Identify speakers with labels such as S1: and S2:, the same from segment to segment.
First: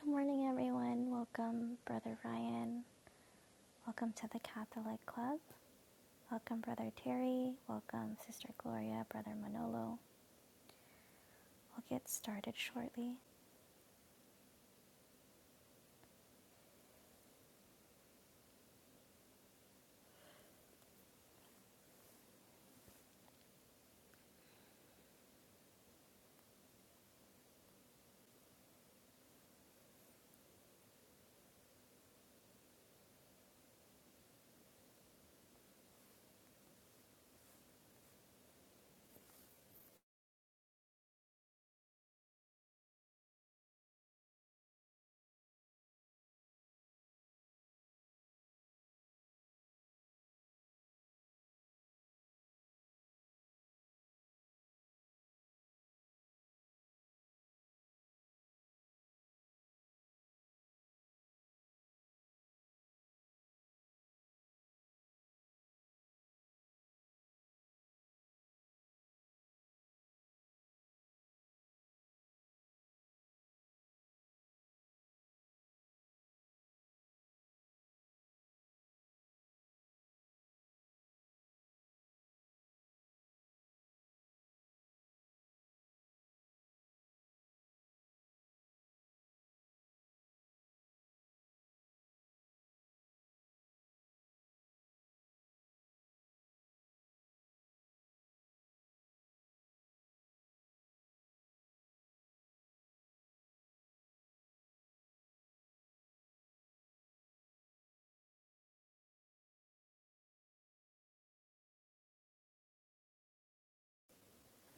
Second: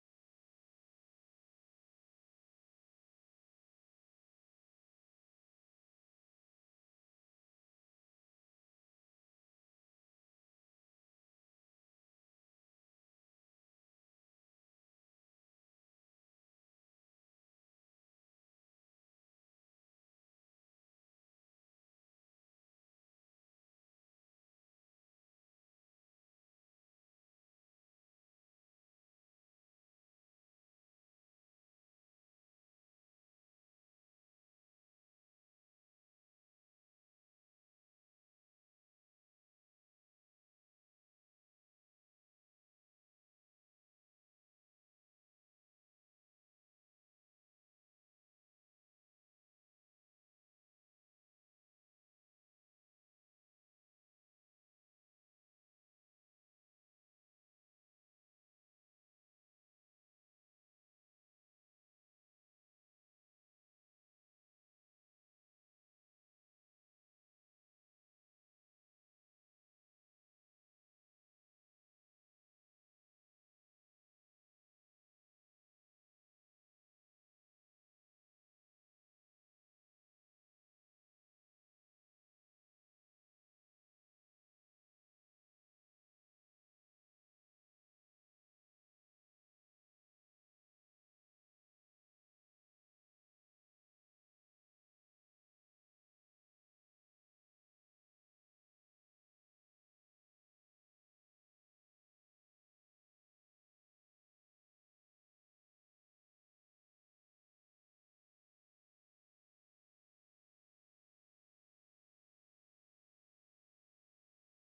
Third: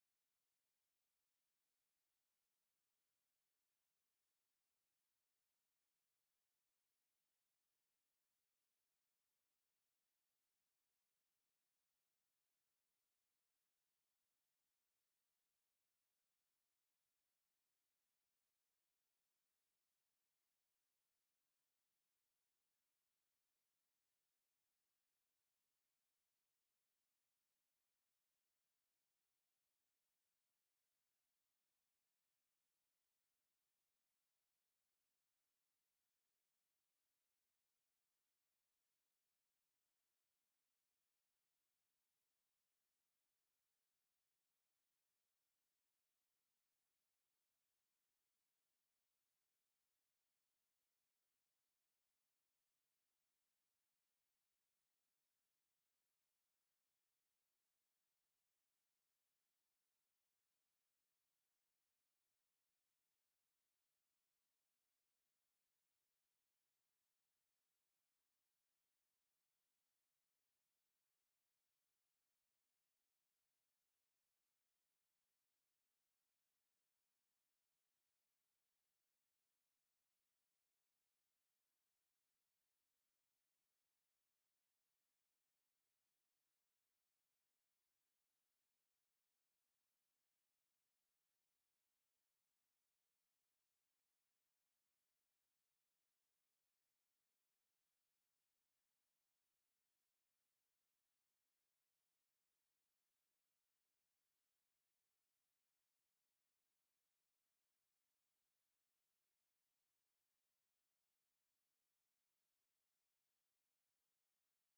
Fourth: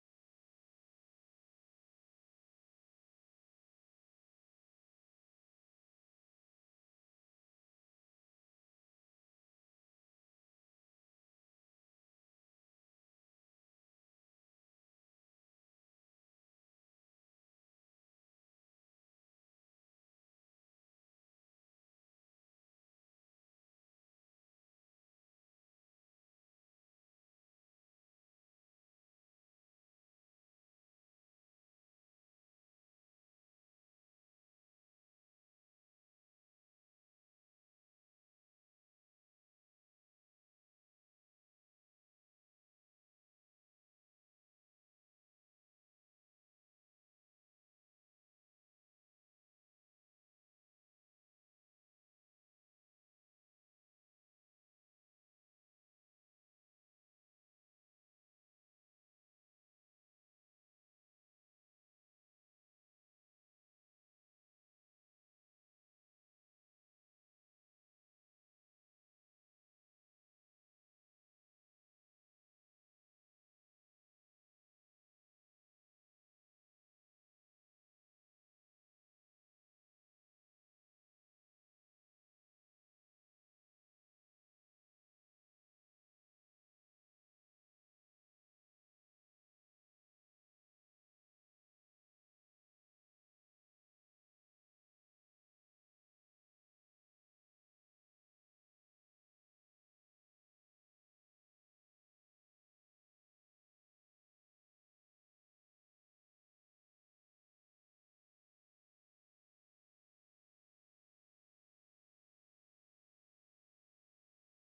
S1: Good morning, everyone. Welcome, Brother Ryan. Welcome to the Catholic Club. Welcome, Brother Terry. Welcome, Sister Gloria, Brother Manolo. We'll get started shortly.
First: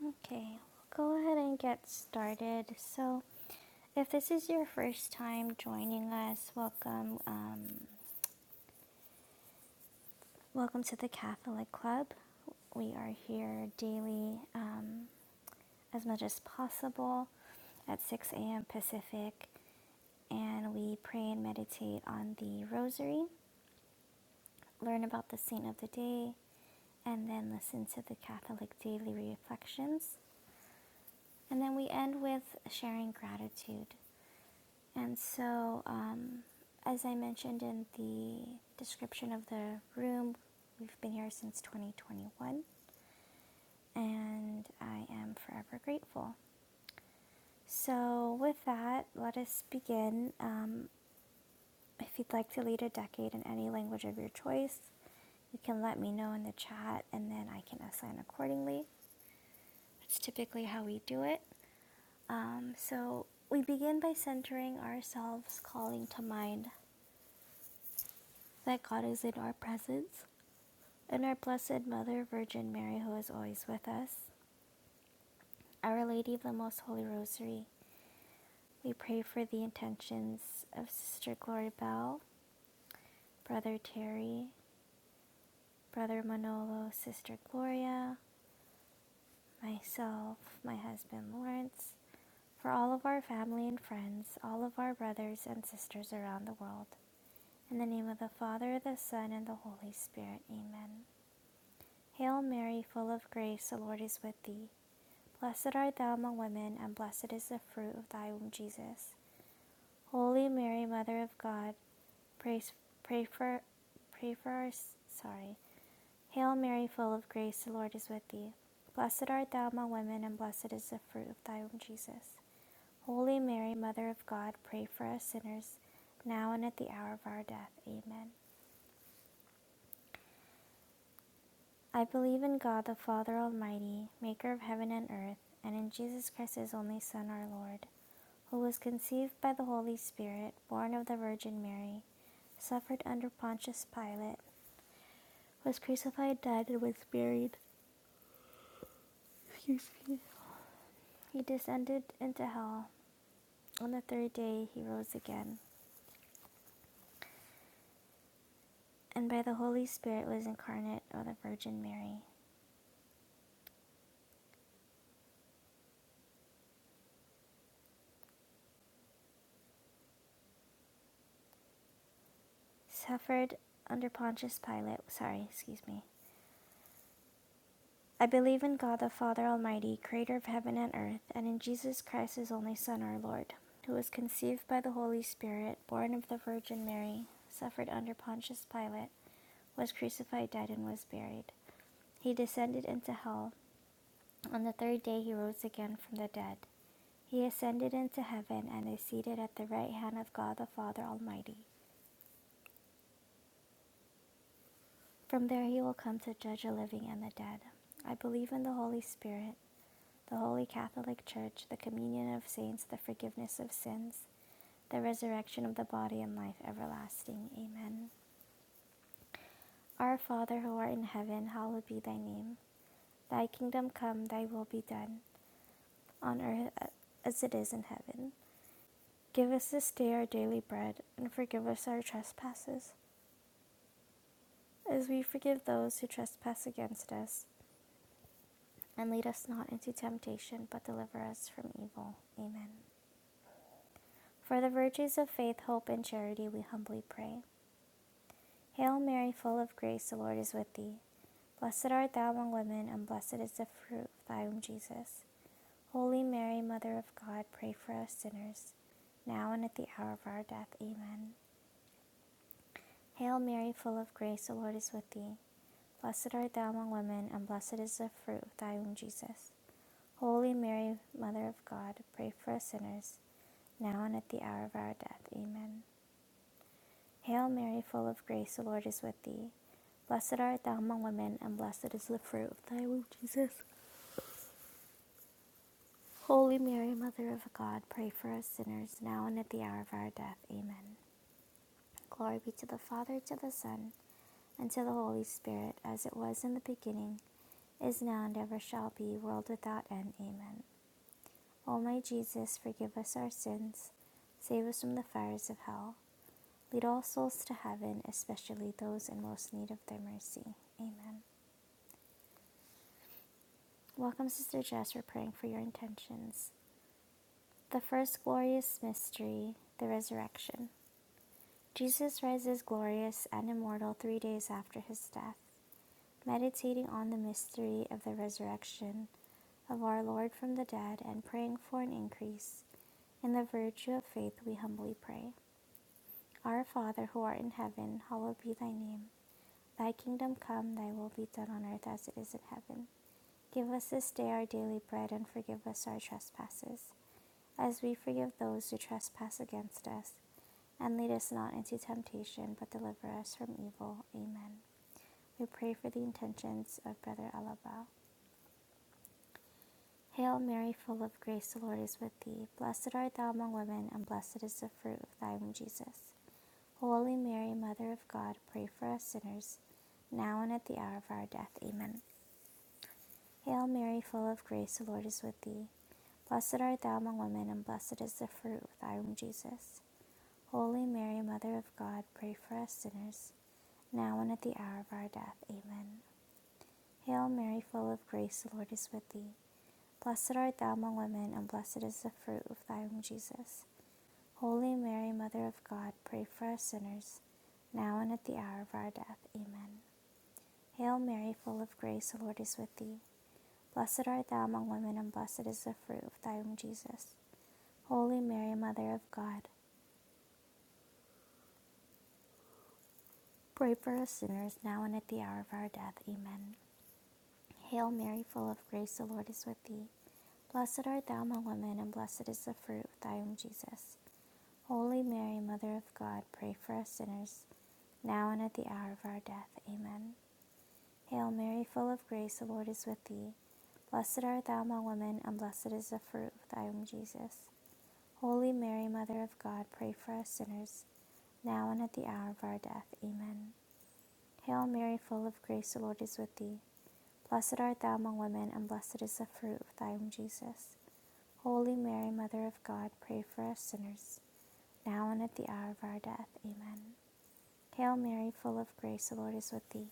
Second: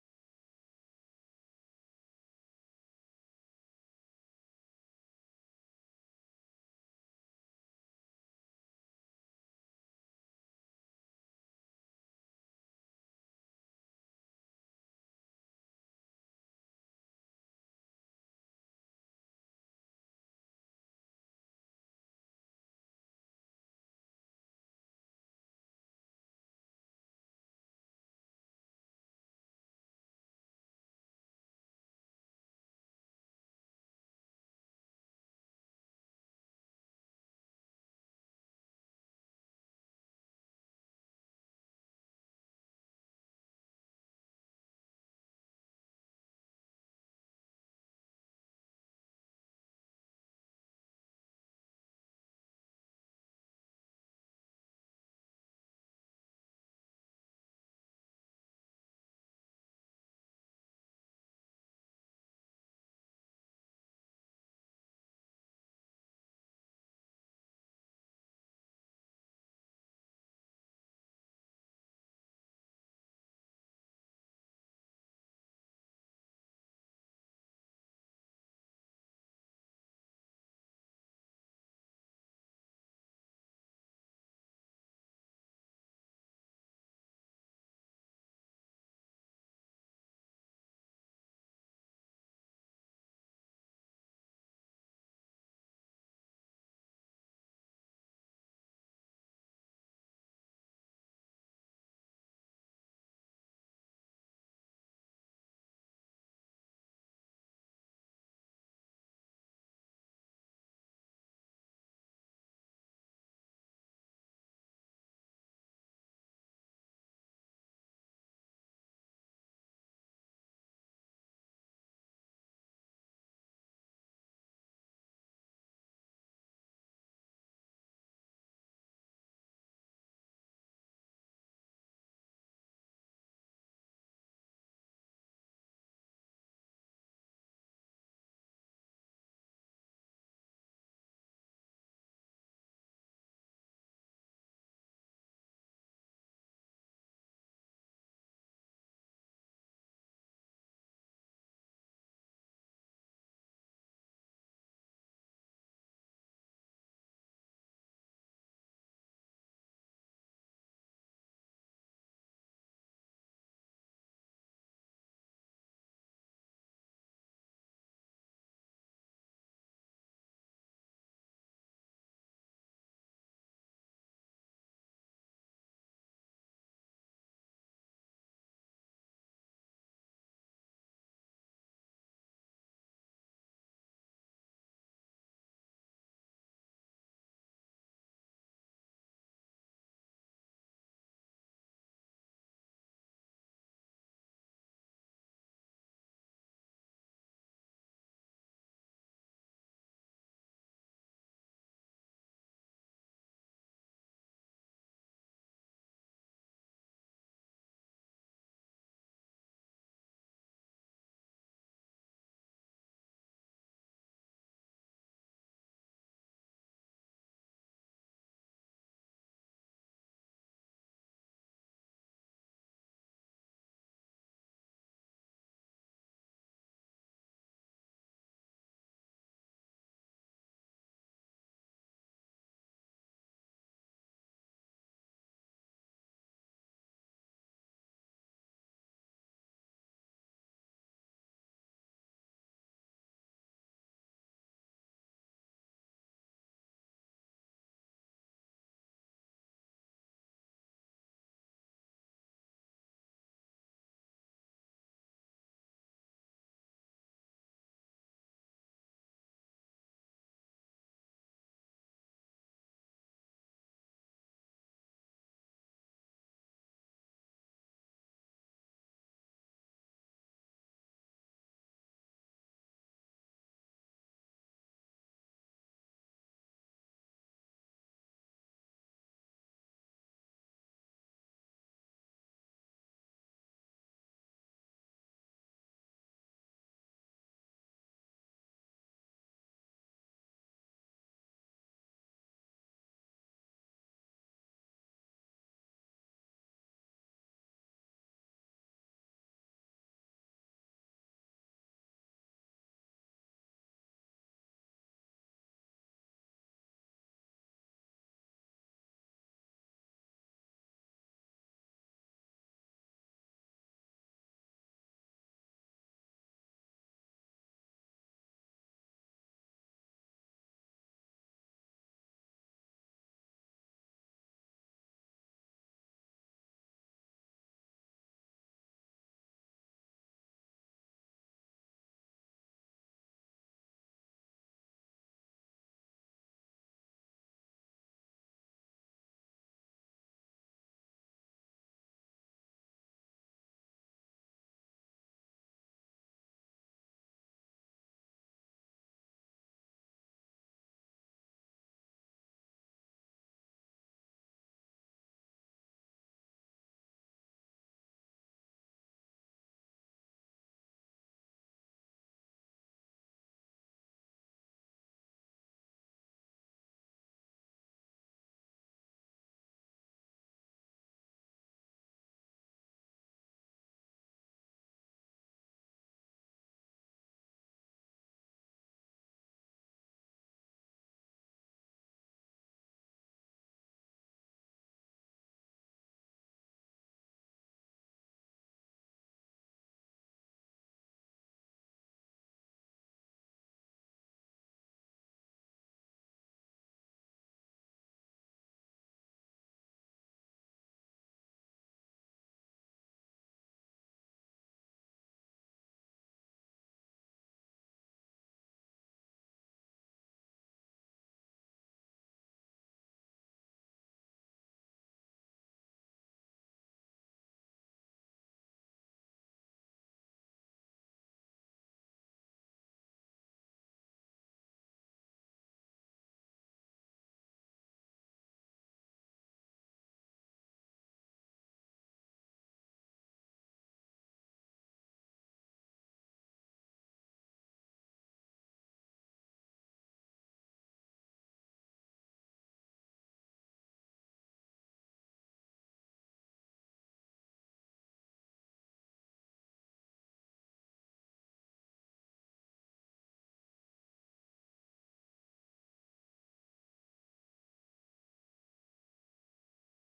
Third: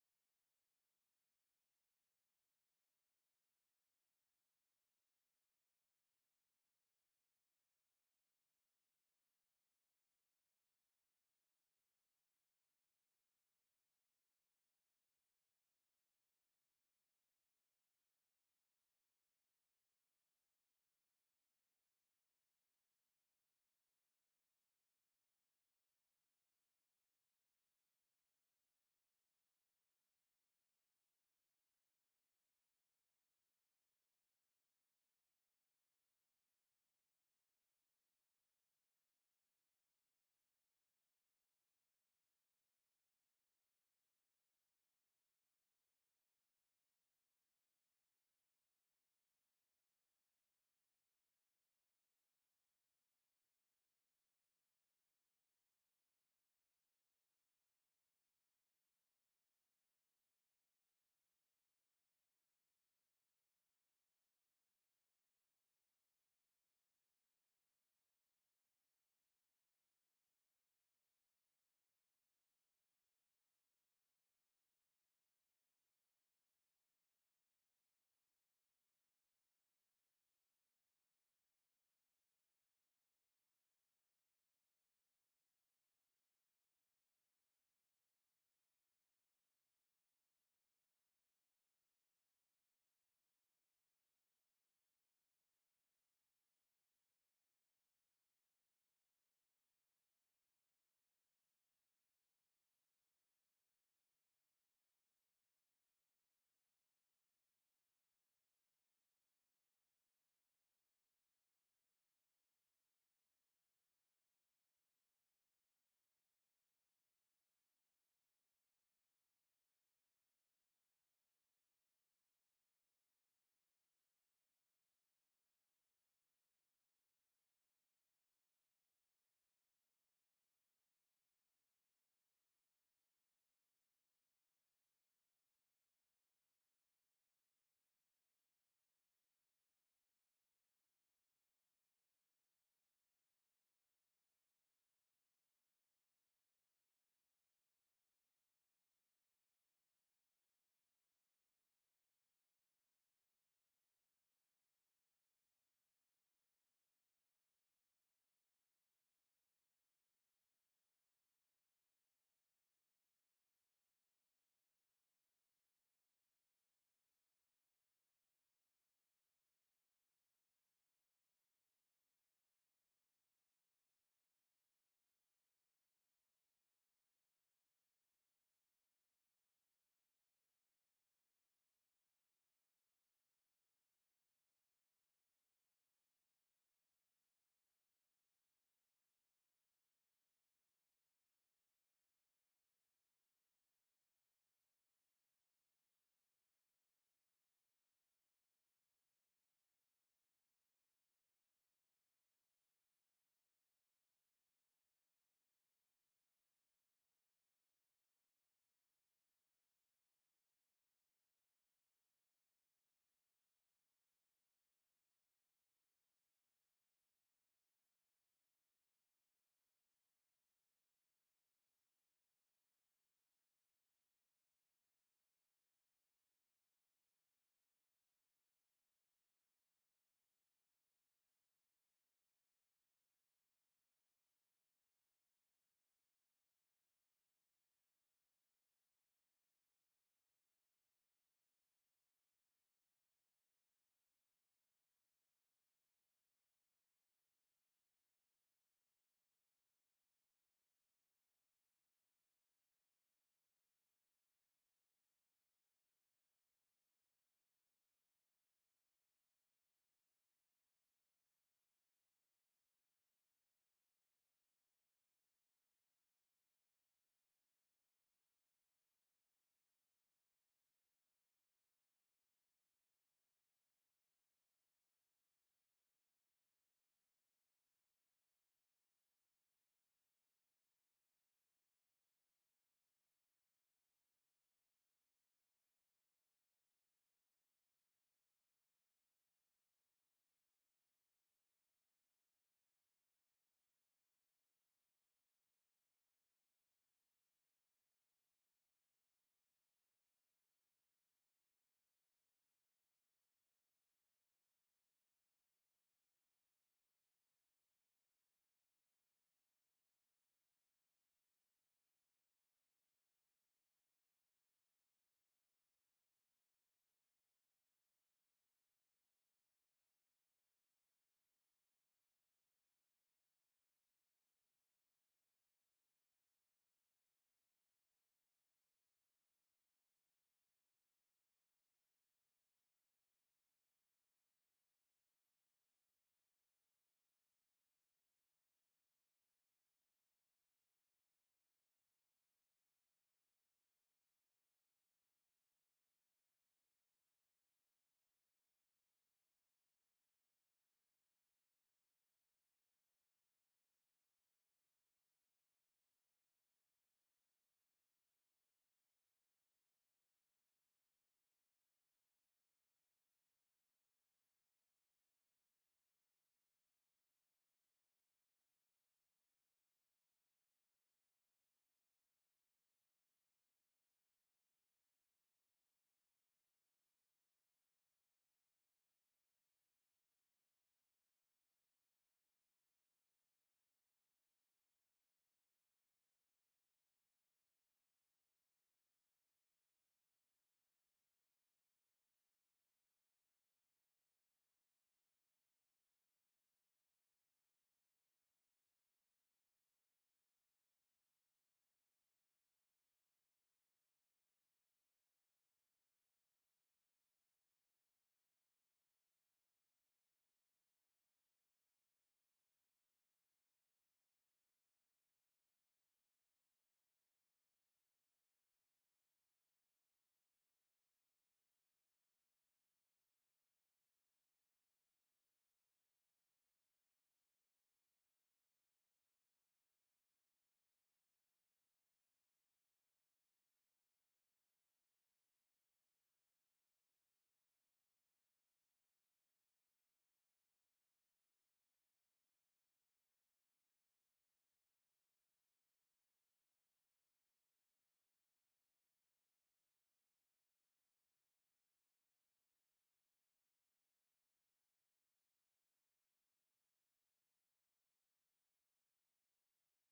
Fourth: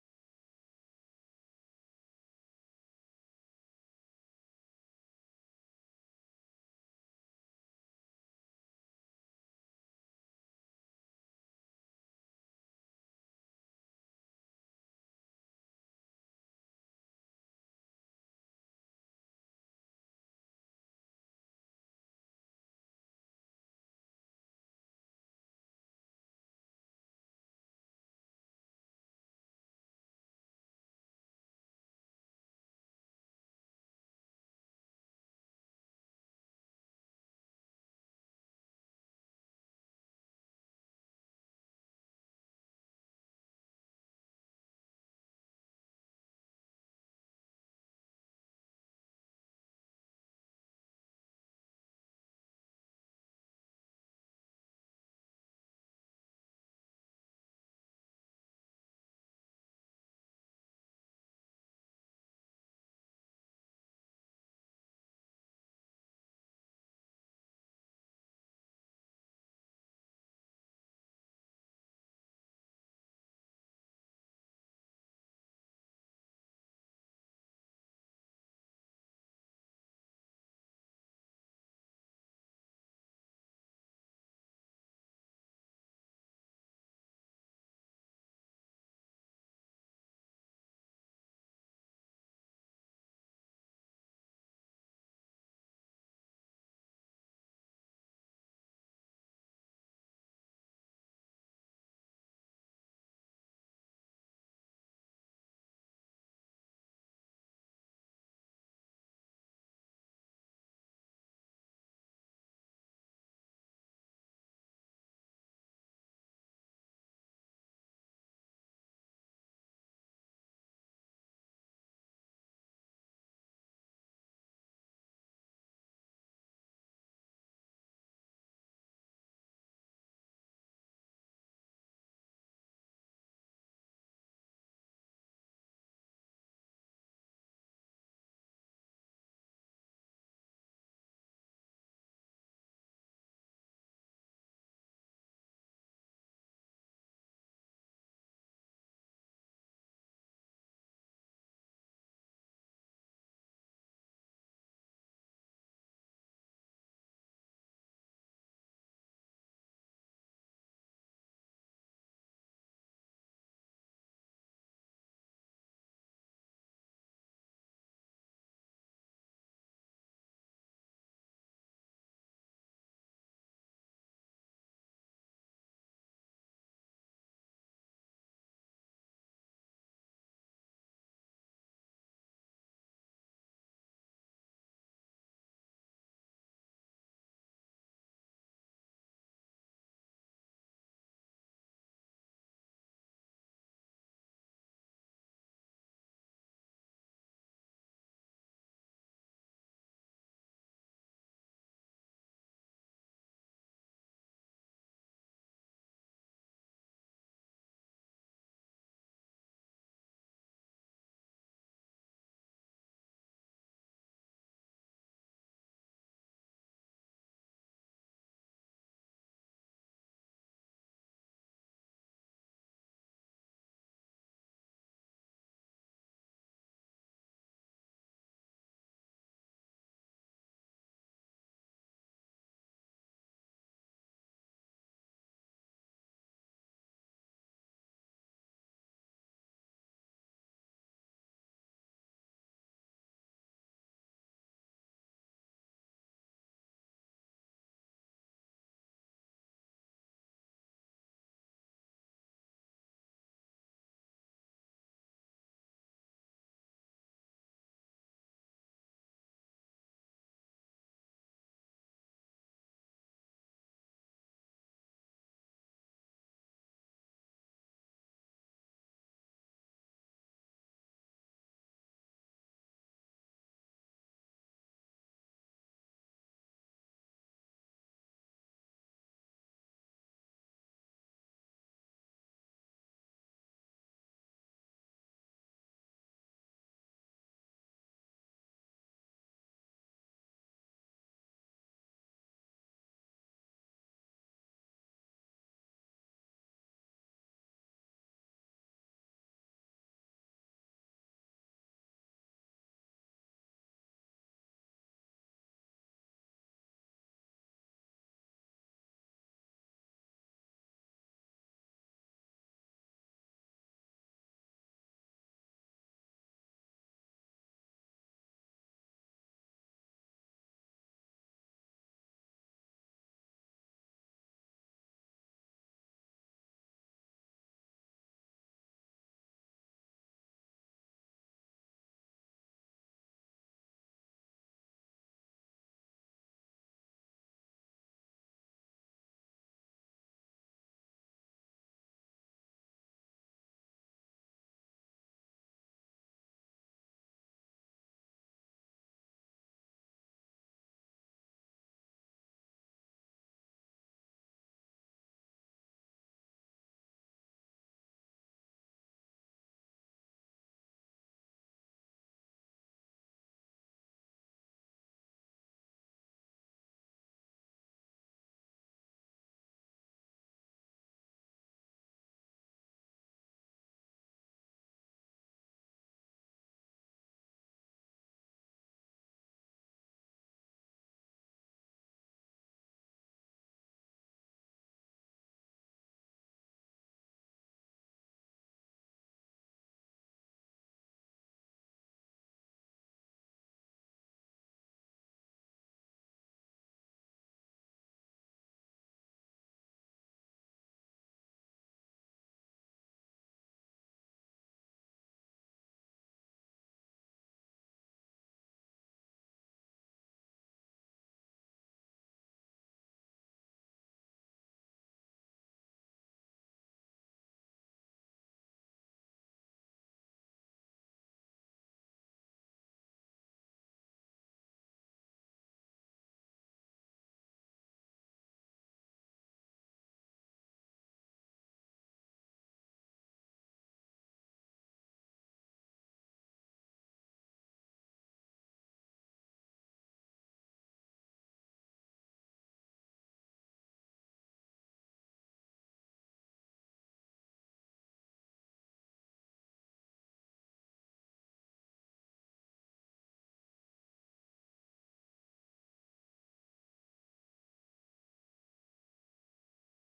S1: Okay, we'll go ahead and get started. So, if this is your first time joining us, welcome. Um, welcome to the Catholic Club. We are here daily um, as much as possible at 6 a.m. Pacific, and we pray and meditate on the Rosary. learn about the saint of the day, and then listen to the Catholic daily reflections. And then we end with sharing gratitude. And so, um, as I mentioned in the description of the room, we've been here since 2021, and I am forever grateful. So, with that, let us begin. Um, if you'd like to lead a decade in any language of your choice, you can let me know in the chat and then I can assign accordingly. That's typically how we do it. Um, so we begin by centering ourselves, calling to mind that God is in our presence and our Blessed Mother Virgin Mary, who is always with us. Our Lady of the Most Holy Rosary, we pray for the intentions of Sister Glory Bell, Brother Terry, Brother Manolo, Sister Gloria, myself, my husband Lawrence, for all of our family and friends, all of our brothers and sisters around the world, In the name of the Father, the Son, and the Holy Spirit. Amen. Hail Mary, full of grace, the Lord is with thee. Blessed art thou among women, and blessed is the fruit of thy womb, Jesus. Holy Mary, Mother of God, praise, pray for pray for our sorry. Hail Mary, full of grace, the Lord is with thee. Blessed art thou among women, and blessed is the fruit of thy womb, Jesus. Holy Mary, Mother of God, pray for us sinners, now and at the hour of our death. Amen. I believe in God the Father Almighty, maker of heaven and earth, and in Jesus Christ, his only Son, our Lord, who was conceived by the Holy Spirit, born of the Virgin Mary, suffered under Pontius Pilate, was crucified, died, and was buried. Excuse me. He descended into hell. On the third day, he rose again, and by the Holy Spirit was incarnate of the Virgin Mary. Suffered under Pontius Pilate. Sorry, excuse me. I believe in God the Father Almighty, creator of heaven and earth, and in Jesus Christ, his only Son, our Lord, who was conceived by the Holy Spirit, born of the Virgin Mary, suffered under Pontius Pilate, was crucified, died, and was buried. He descended into hell. On the third day, he rose again from the dead. He ascended into heaven and is seated at the right hand of God the Father Almighty. From there, he will come to judge the living and the dead. I believe in the Holy Spirit the Holy Catholic Church, the communion of saints, the forgiveness of sins, the resurrection of the body, and life everlasting. Amen. Our Father who art in heaven, hallowed be thy name. Thy kingdom come, thy will be done, on earth as it is in heaven. Give us this day our daily bread, and forgive us our trespasses, as we forgive those who trespass against us. And lead us not into temptation, but deliver us from evil. Amen. For the virtues of faith, hope, and charity, we humbly pray. Hail Mary, full of grace, the Lord is with thee. Blessed art thou among women, and blessed is the fruit of thy womb, Jesus. Holy Mary, Mother of God, pray for us sinners, now and at the hour of our death. Amen. Hail Mary, full of grace, the Lord is with thee. Blessed art thou among women, and blessed is the fruit of thy womb, Jesus. Holy Mary, Mother of God, pray for us sinners, now and at the hour of our death. Amen. Hail Mary, full of grace, the Lord is with thee. Blessed art thou among women, and blessed is the fruit of thy womb, Jesus. Holy Mary, Mother of God, pray for us sinners, now and at the hour of our death. Amen. Glory be to the Father, to the Son, and to the Holy Spirit, as it was in the beginning, is now, and ever shall be, world without end. Amen. O my Jesus, forgive us our sins, save us from the fires of hell. Lead all souls to heaven, especially those in most need of thy mercy. Amen. Welcome, Sister Jess. We're praying for your intentions. The first glorious mystery, the resurrection. Jesus rises glorious and immortal three days after his death. Meditating on the mystery of the resurrection of our Lord from the dead and praying for an increase in the virtue of faith, we humbly pray. Our Father who art in heaven, hallowed be thy name. Thy kingdom come, thy will be done on earth as it is in heaven. Give us this day our daily bread and forgive us our trespasses as we forgive those who trespass against us. And lead us not into temptation, but deliver us from evil. Amen. We pray for the intentions of Brother Alaba. Hail Mary, full of grace, the Lord is with thee. Blessed art thou among women, and blessed is the fruit of thy womb, Jesus. Holy Mary, Mother of God, pray for us sinners, now and at the hour of our death. Amen. Hail Mary, full of grace, the Lord is with thee. Blessed art thou among women, and blessed is the fruit of thy womb, Jesus. Holy Mary, Mother of God, pray for us sinners, now and at the hour of our death. Amen. Hail Mary, full of grace, the Lord is with thee. Blessed art thou among women, and blessed is the fruit of thy womb, Jesus. Holy Mary, Mother of God, pray for us sinners, now and at the hour of our death. Amen. Hail Mary, full of grace, the Lord is with thee. Blessed art thou among women, and blessed is the fruit of thy womb, Jesus. Holy Mary, Mother of God, pray for us sinners, now and at the hour of our death. Amen. Hail Mary, full of grace, the Lord is with thee. Blessed art thou among women, and blessed is the fruit of thy womb, Jesus. Holy Mary, Mother of God, pray for us sinners, now and at the hour of our death. Amen. Hail Mary, full of grace, the Lord is with thee. Blessed art thou among women, and blessed is the fruit of thy womb, Jesus. Holy Mary, Mother of God, pray for us sinners, now and at the hour of our death. Amen. Hail Mary, full of grace, the Lord is with thee. Blessed art thou among women, and blessed is the fruit of thy womb, Jesus. Holy Mary, Mother of God, pray for us sinners, now and at the hour of our death. Amen. Hail Mary, full of grace, the Lord is with thee.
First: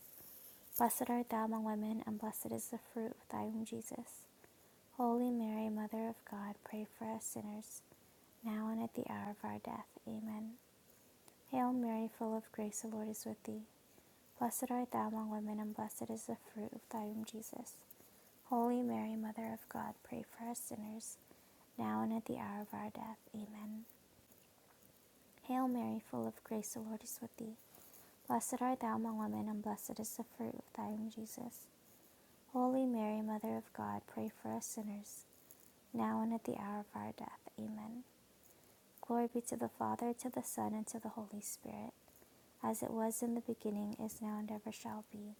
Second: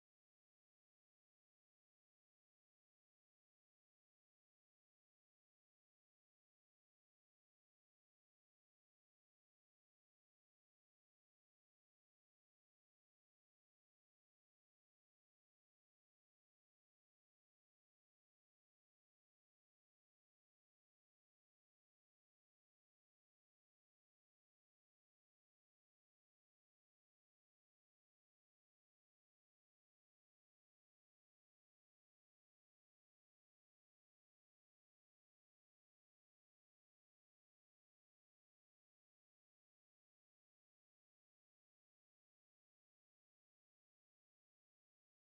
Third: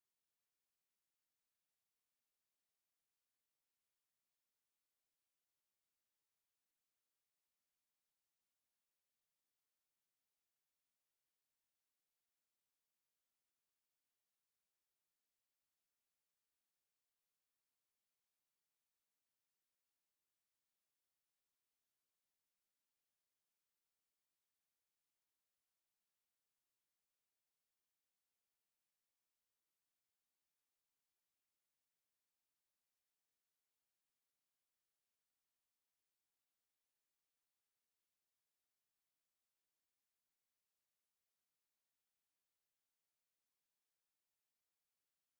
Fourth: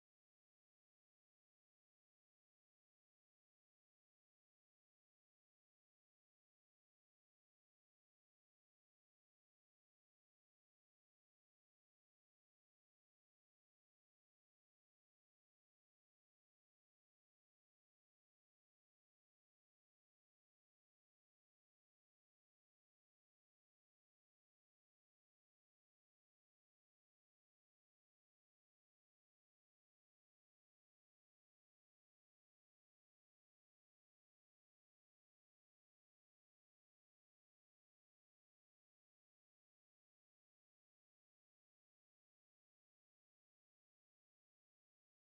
S1: Blessed art thou among women, and blessed is the fruit of thy womb, Jesus. Holy Mary, Mother of God, pray for us sinners, now and at the hour of our death. Amen. Hail Mary, full of grace, the Lord is with thee. Blessed art thou among women, and blessed is the fruit of thy womb, Jesus. Holy Mary, Mother of God, pray for us sinners, now and at the hour of our death. Amen. Hail Mary, full of grace, the Lord is with thee. Blessed art thou among women, and blessed is the fruit of thy womb, Jesus. Holy Mary, Mother of God, pray for us sinners, now and at the hour of our death. Amen. Glory be to the Father, to the Son, and to the Holy Spirit, as it was in the beginning, is now, and ever shall be,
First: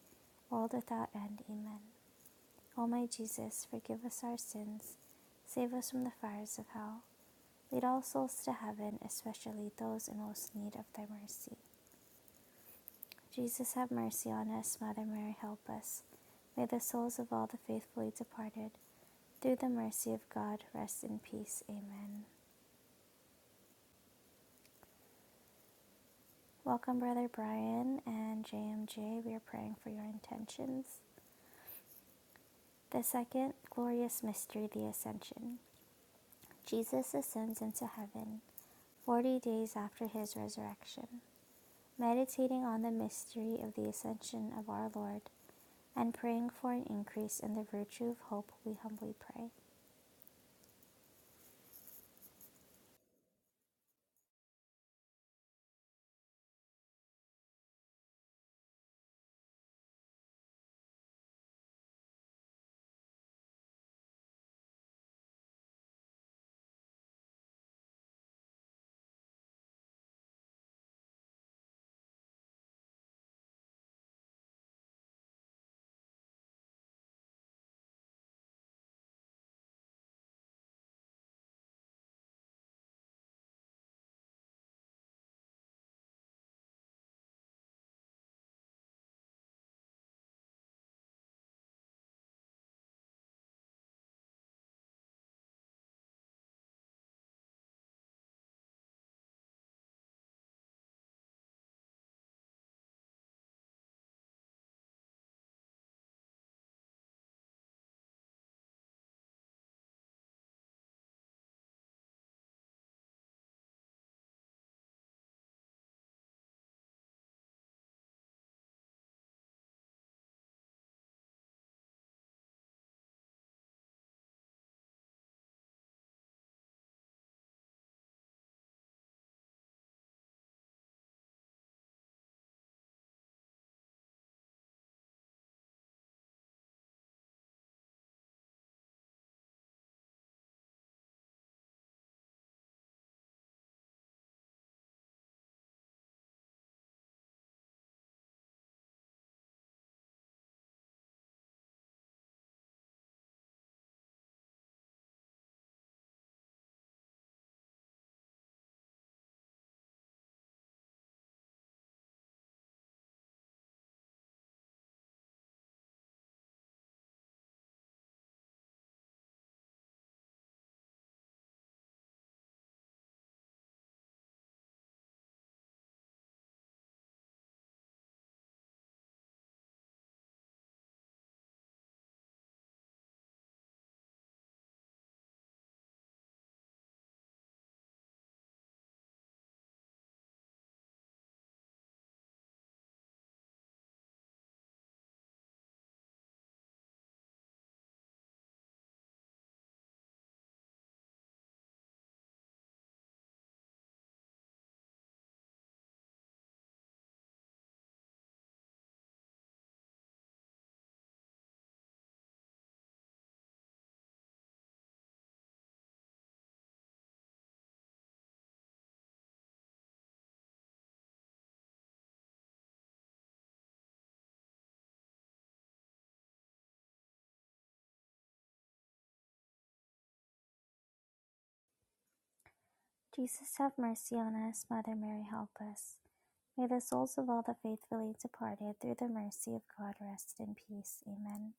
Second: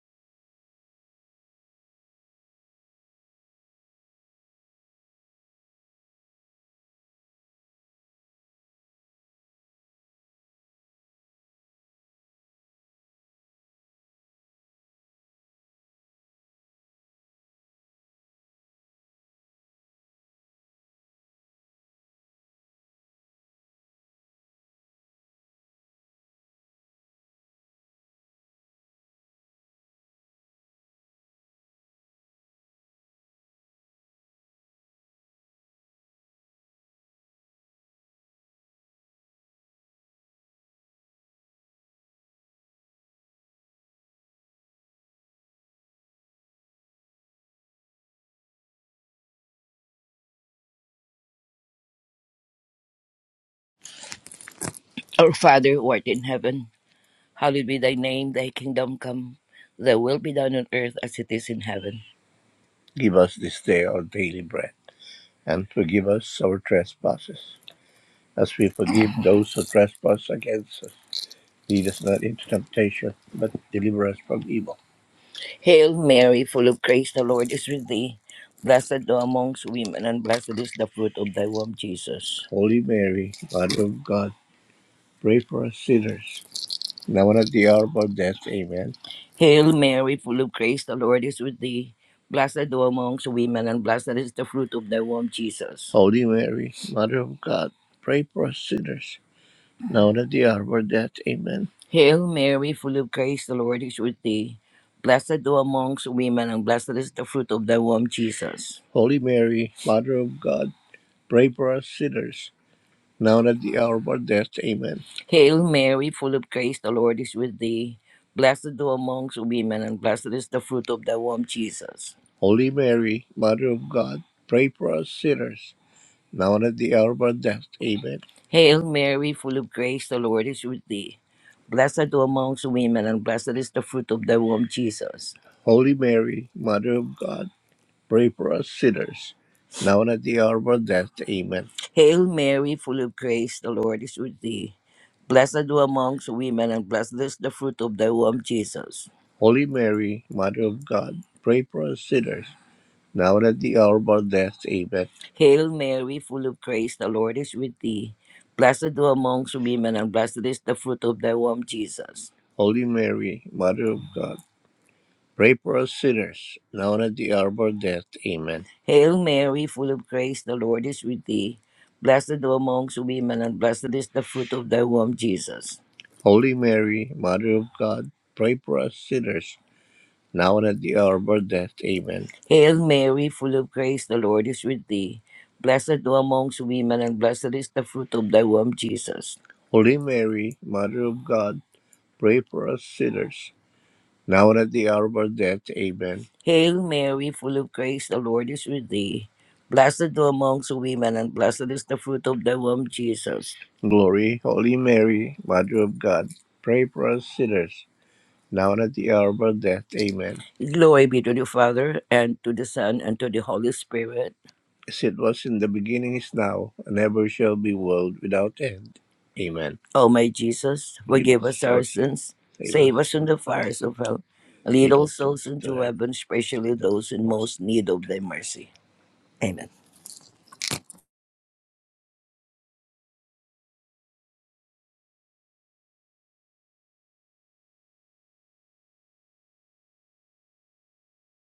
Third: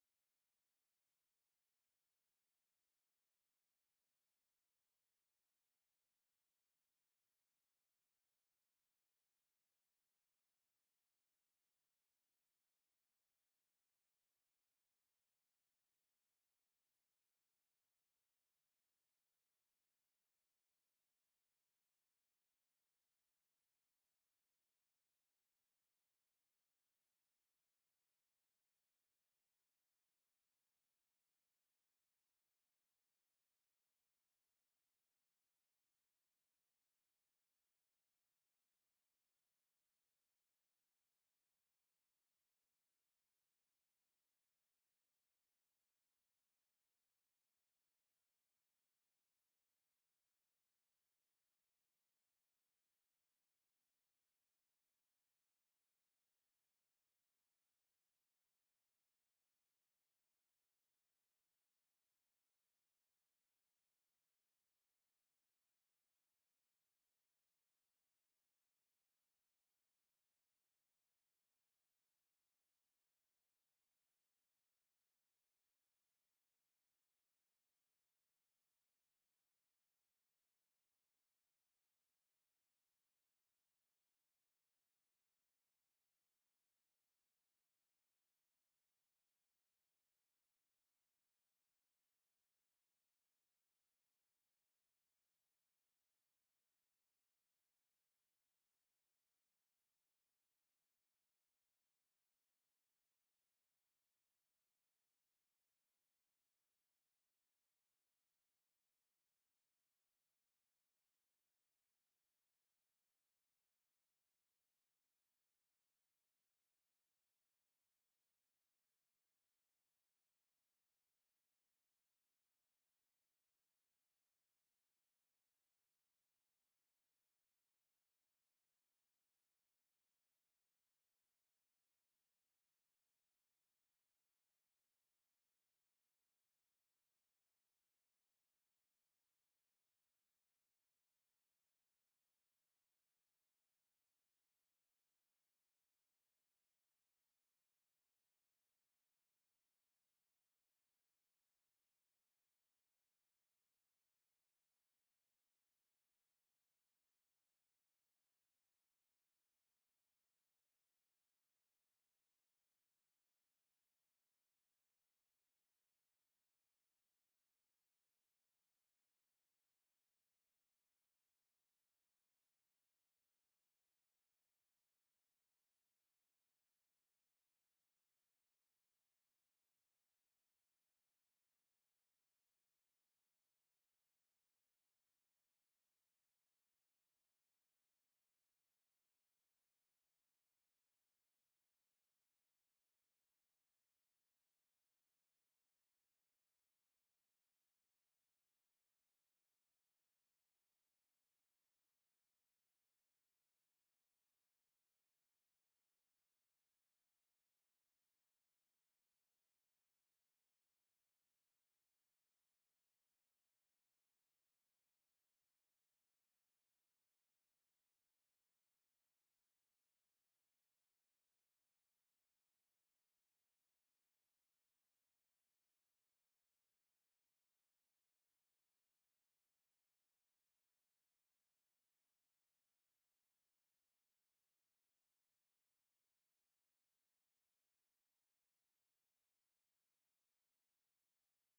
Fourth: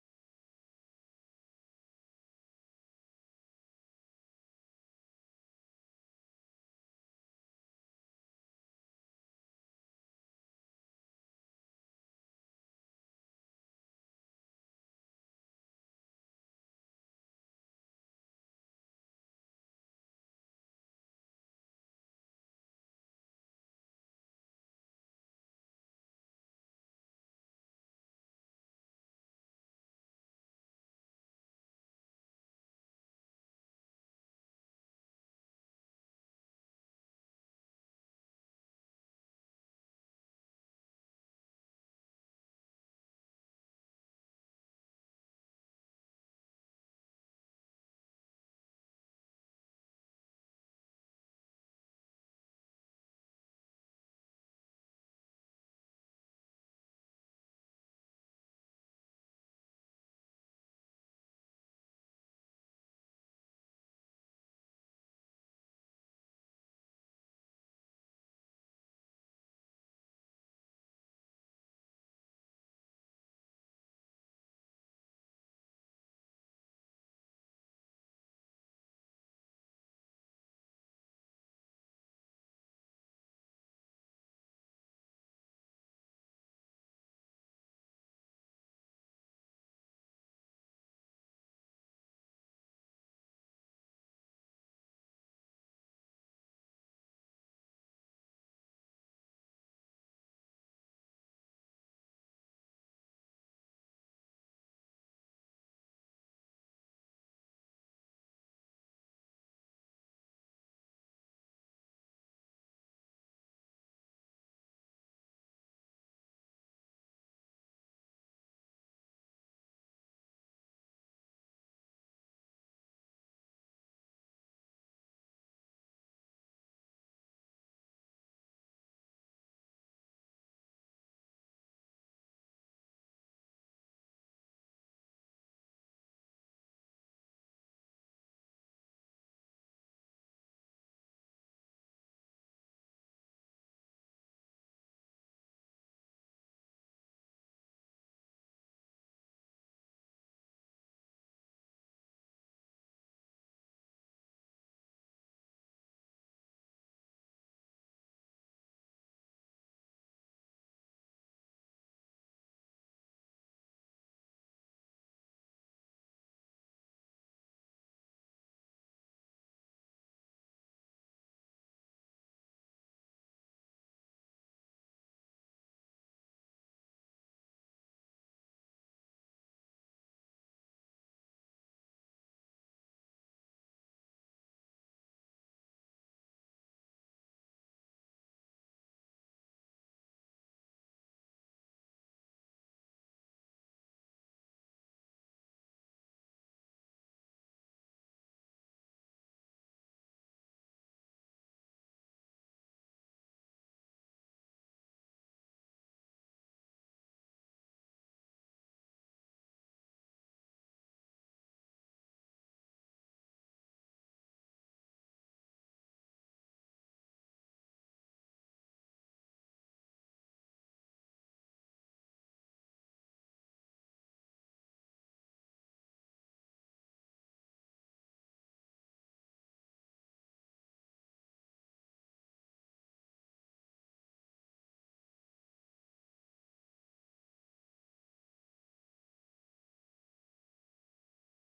S1: world without end. Amen. O my Jesus, forgive us our sins, save us from the fires of hell Lead all souls to heaven, especially those in most need of thy mercy. Jesus, have mercy on us. Mother Mary, help us. May the souls of all the faithfully departed, through the mercy of God, rest in peace. Amen. Welcome, Brother Brian and JMJ. We are praying for your intentions. The second glorious mystery, the Ascension. Jesus ascends into heaven 40 days after his resurrection. Meditating on the mystery of the Ascension of our Lord, and praying for an increase in the virtue of hope, we humbly pray.
S2: Our Father who art in heaven, hallowed be thy name, thy kingdom come, thy will be done on earth as it is in heaven. Give us this day our daily bread, and forgive us our trespasses, as we forgive those who trespass against us. Lead us not into temptation, but deliver us from evil. Hail Mary, full of grace, the Lord is with thee. Blessed thou amongst women, and blessed is the fruit of thy womb, Jesus. Holy Mary, Mother of God, pray for us sinners, Now and at the hour of our death. Amen. Hail Mary, full of grace, the Lord is with thee. Blessed thou amongst women, and blessed is the fruit of thy womb, Jesus. Holy Mary, Mother of God, pray for us sinners. Now and at the hour of our death. Amen. Hail Mary, full of grace, the Lord is with thee. Blessed thou amongst women, and blessed is the fruit of thy womb, Jesus. Holy Mary, Mother of God, pray for us sinners now and at the hour of our death. Amen. Hail Mary, full of grace, the Lord is with thee. Blessed thou amongst women, and blessed is the fruit of thy womb, Jesus. Holy Mary, Mother of God, pray for us sinners, now and at the hour of our death. Amen. Hail Mary, full of grace, the Lord is with thee. Blessed thou amongst women, and blessed is the fruit of thy womb, Jesus. Holy Mary, Mother of God, Pray for us sinners, now and at the hour of our death. Amen. Hail Mary, full of grace, the Lord is with thee. Blessed thou amongst women, and blessed is the fruit of thy womb, Jesus. Holy Mary, Mother of God, pray for us sinners, now and at the hour of our death. Amen. Hail Mary, full of grace, the Lord is with thee. Blessed thou amongst women, and blessed is the fruit of thy womb, Jesus. Holy Mary, Mother of God, Pray for us sinners, now and at the hour of our death. Amen. Hail Mary, full of grace, the Lord is with thee. Blessed thou amongst women, and blessed is the fruit of thy womb, Jesus. Holy Mary, Mother of God, pray for us sinners, now and at the hour of our death. Amen. Hail Mary, full of grace, the Lord is with thee. Blessed thou amongst women, and blessed is the fruit of thy womb, Jesus. Holy Mary, Mother of God, pray for us sinners, now and at the hour of our death. Amen. Hail Mary, full of grace, the Lord is with thee. Blessed thou amongst women, and blessed is the fruit of thy womb, Jesus. Glory, Holy Mary, Mother of God, pray for us sinners, now and at the hour of our death. Amen. Glory be to the Father, and to the Son, and to the Holy Spirit as it was in the beginning is now, and ever shall be world without end. Amen. O my Jesus, Forgive us our sins, save us from the fires of hell, and lead all souls into heaven. heaven, especially those in most need of thy mercy. Amen.
S1: Jesus, have mercy on us. Mother Mary, help us. May the souls of all the faithfully departed, through the mercy of God, rest in peace. Amen.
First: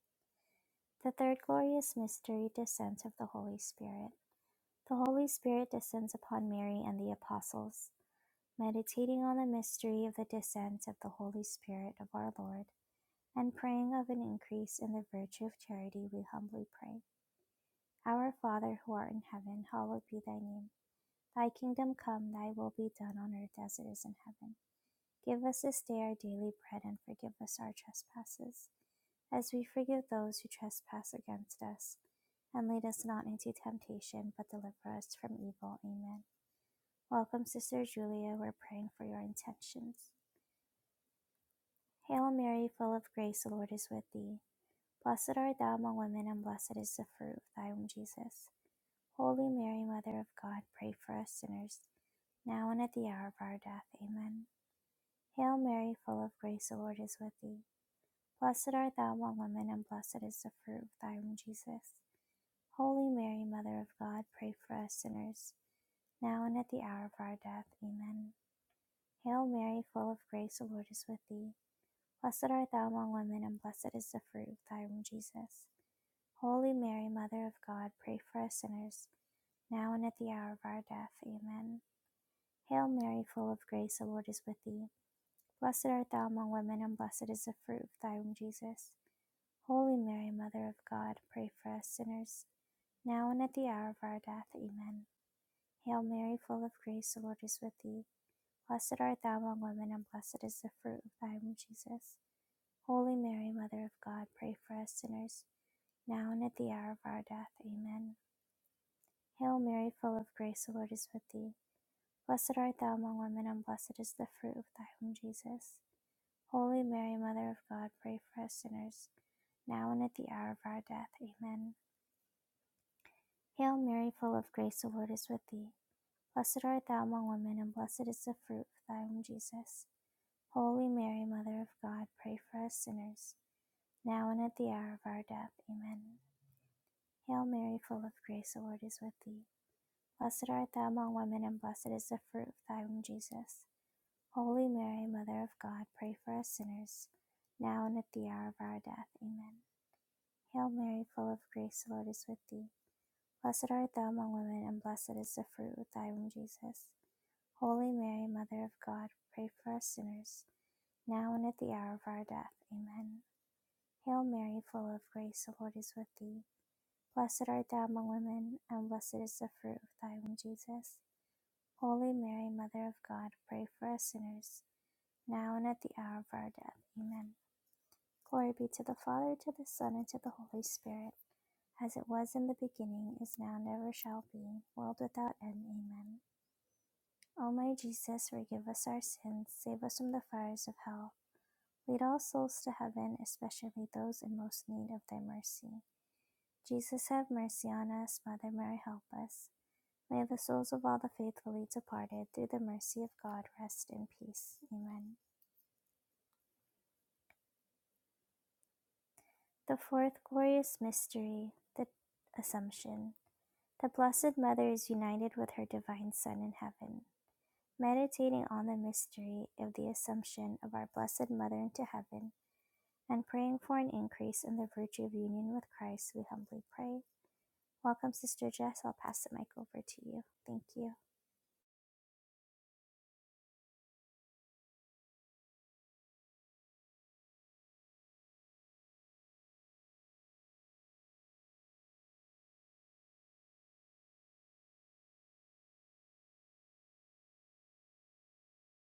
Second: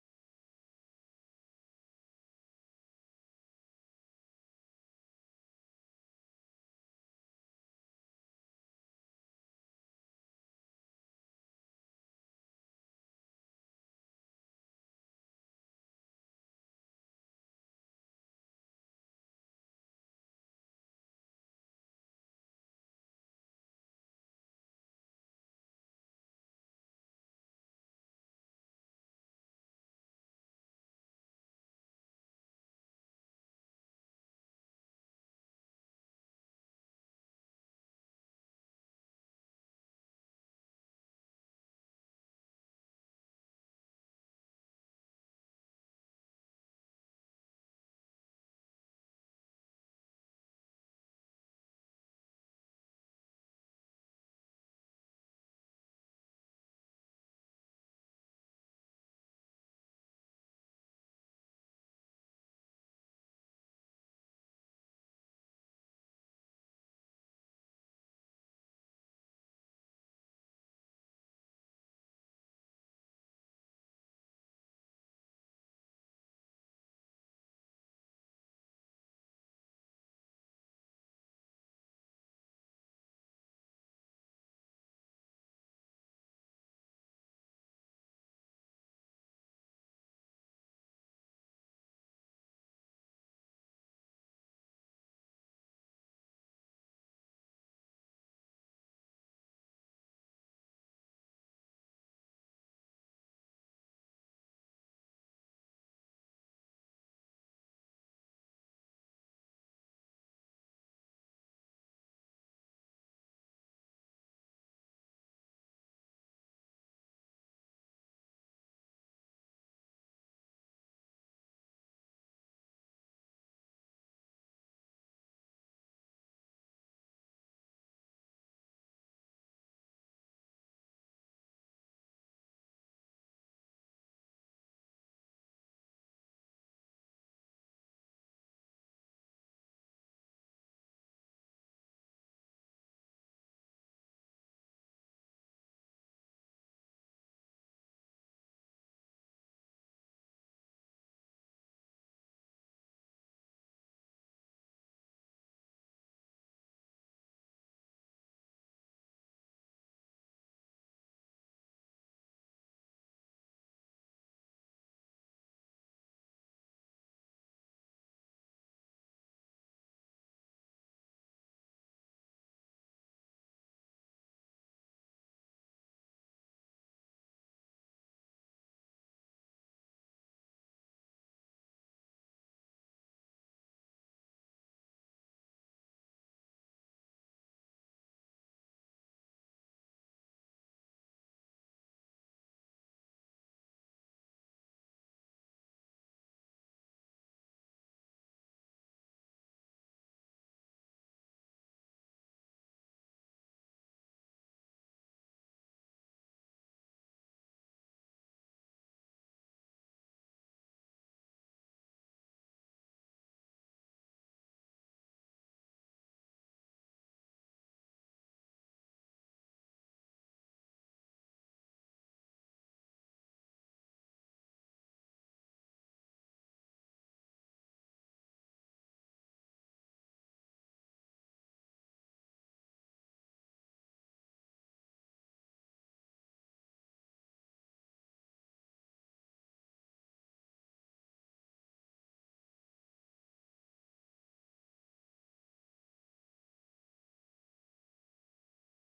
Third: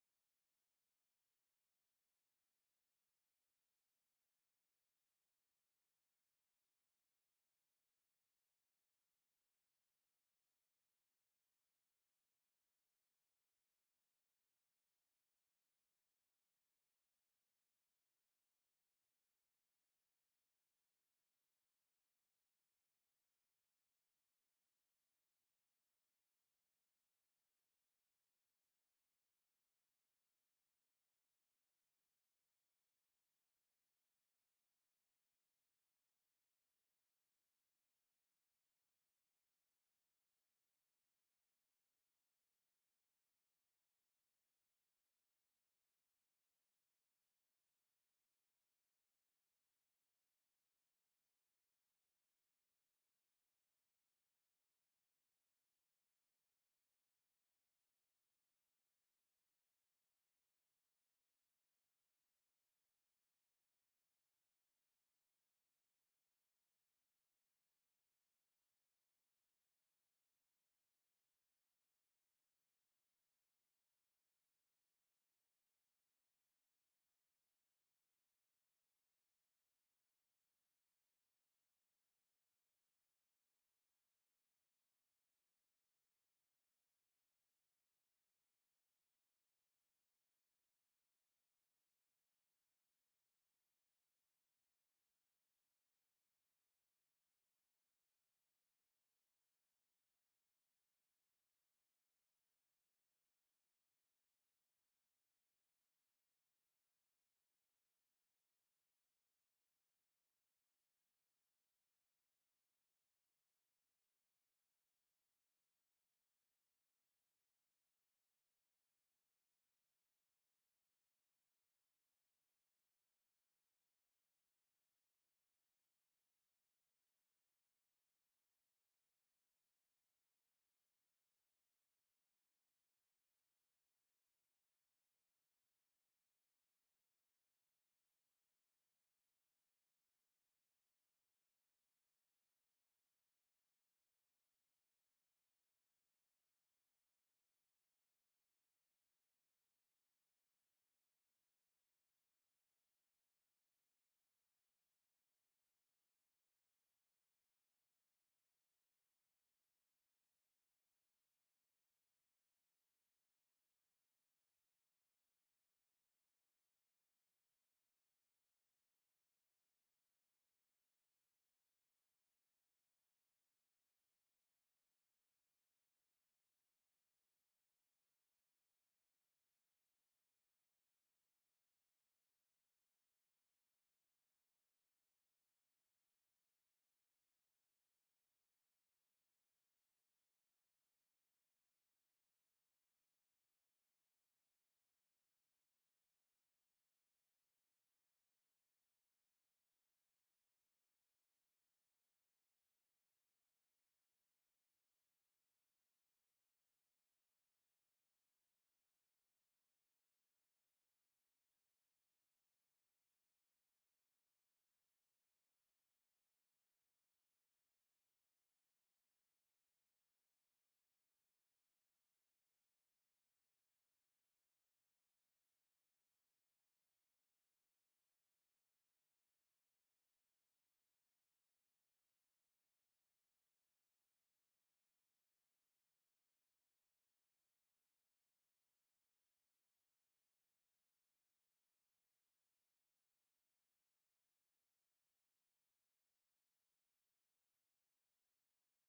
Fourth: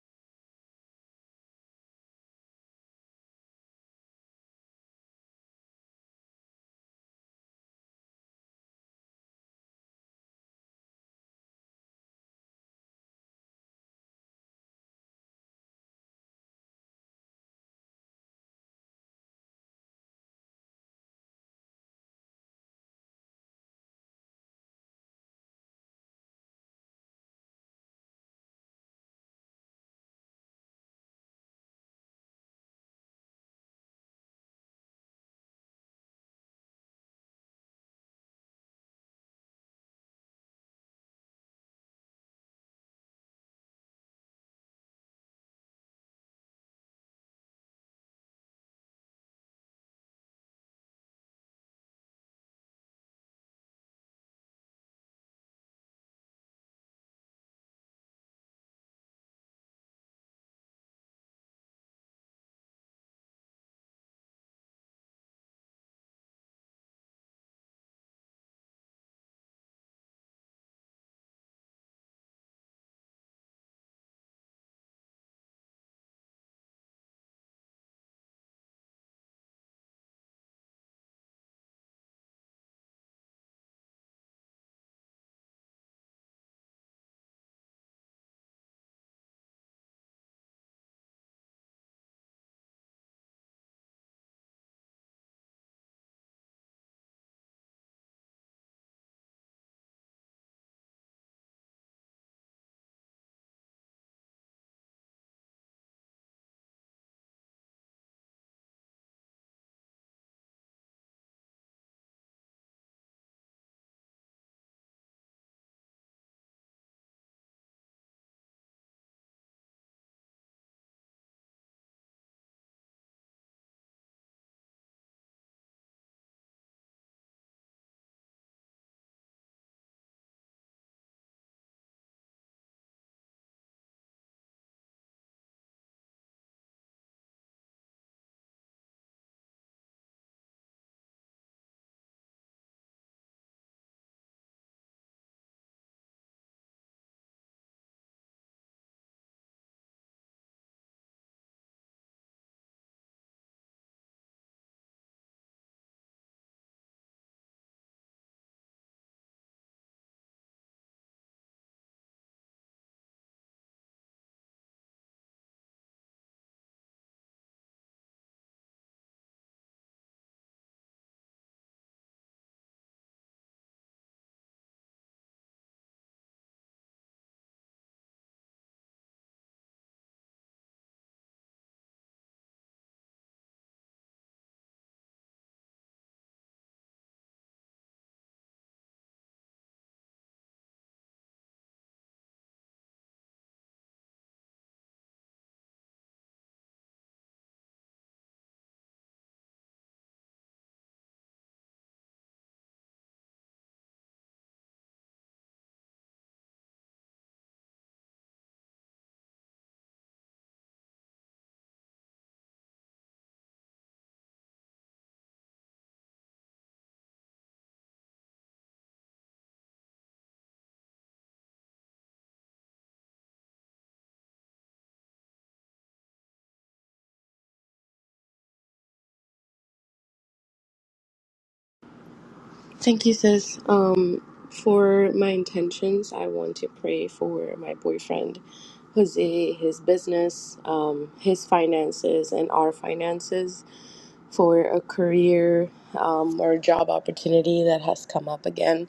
S1: The third glorious mystery, descent of the Holy Spirit. The Holy Spirit descends upon Mary and the apostles. Meditating on the mystery of the descent of the Holy Spirit of our Lord, and praying of an increase in the virtue of charity, we humbly pray. Our Father who art in heaven, hallowed be thy name. Thy kingdom come, thy will be done on earth as it is in heaven. Give us this day our daily bread and forgive us our trespasses, as we forgive those who trespass against us. And lead us not into temptation, but deliver us from evil. Amen. Welcome, Sister Julia. We're praying for your intentions. Hail Mary, full of grace, the Lord is with thee. Blessed art thou among women, and blessed is the fruit of thy womb, Jesus. Holy Mary, Mother of God, pray for us sinners, now and at the hour of our death. Amen. Hail Mary, full of grace, the Lord is with thee. Blessed art thou among women, and blessed is the fruit of thy womb, Jesus. Holy Mary, Mother of God, pray for us sinners, now and at the hour of our death. Amen. Hail Mary, full of grace, the Lord is with thee. Blessed art thou among women, and blessed is the fruit of thy womb, Jesus. Holy Mary, Mother of God, pray for us sinners, now and at the hour of our death. Amen. Hail Mary, full of grace, the Lord is with thee. Blessed art thou among women, and blessed is the fruit of thy womb, Jesus. Holy Mary, Mother of God, pray for us sinners, now and at the hour of our death. Amen. Hail Mary, full of grace, the Lord is with thee. Blessed art thou among women, and blessed is the fruit of thy womb, Jesus. Holy Mary, Mother of God, pray for us sinners, now and at the hour of our death. Amen. Hail Mary, full of grace, the Lord is with thee. Blessed art thou among women, and blessed is the fruit of thy womb, Jesus. Holy Mary, Mother of God, pray for us sinners, now and at the hour of our death. Amen. Hail Mary, full of grace, the Lord is with thee. Blessed art thou among women, and blessed is the fruit of thy womb, Jesus. Holy Mary, Mother of God, pray for us sinners, now and at the hour of our death. Amen. Hail Mary, full of grace, the Lord is with thee. Blessed art thou among women, and blessed is the fruit of thy womb, Jesus. Holy Mary, Mother of God, pray for us sinners, now and at the hour of our death. Amen. Hail Mary, full of grace, the Lord is with thee. Blessed art thou among women, and blessed is the fruit of thy womb, Jesus. Holy Mary, Mother of God, pray for us sinners, now and at the hour of our death. Amen. Hail Mary, full of grace, the Lord is with thee. Blessed art thou among women, and blessed is the fruit of thy womb, Jesus. Holy Mary, Mother of God, pray for us sinners, now and at the hour of our death. Amen. Glory be to the Father, to the Son, and to the Holy Spirit as it was in the beginning, is now, never shall be, world without end. Amen. O my Jesus, forgive us our sins, save us from the fires of hell. Lead all souls to heaven, especially those in most need of thy mercy. Jesus, have mercy on us. Mother Mary, help us. May the souls of all the faithfully departed, through the mercy of God, rest in peace. Amen. The fourth glorious mystery, the Assumption. The Blessed Mother is united with her Divine Son in heaven. meditating on the mystery of the Assumption of our Blessed Mother into heaven, and praying for an increase in the virtue of union with Christ, we humbly pray. Welcome, Sister Jess. I'll pass the mic over to you. Thank you.
S3: Thank you, sis. Um, for my intentions, I want to pray for my boyfriend, Jose, his business, um, his finances, and our finances for a career um, or job opportunity that has come up again.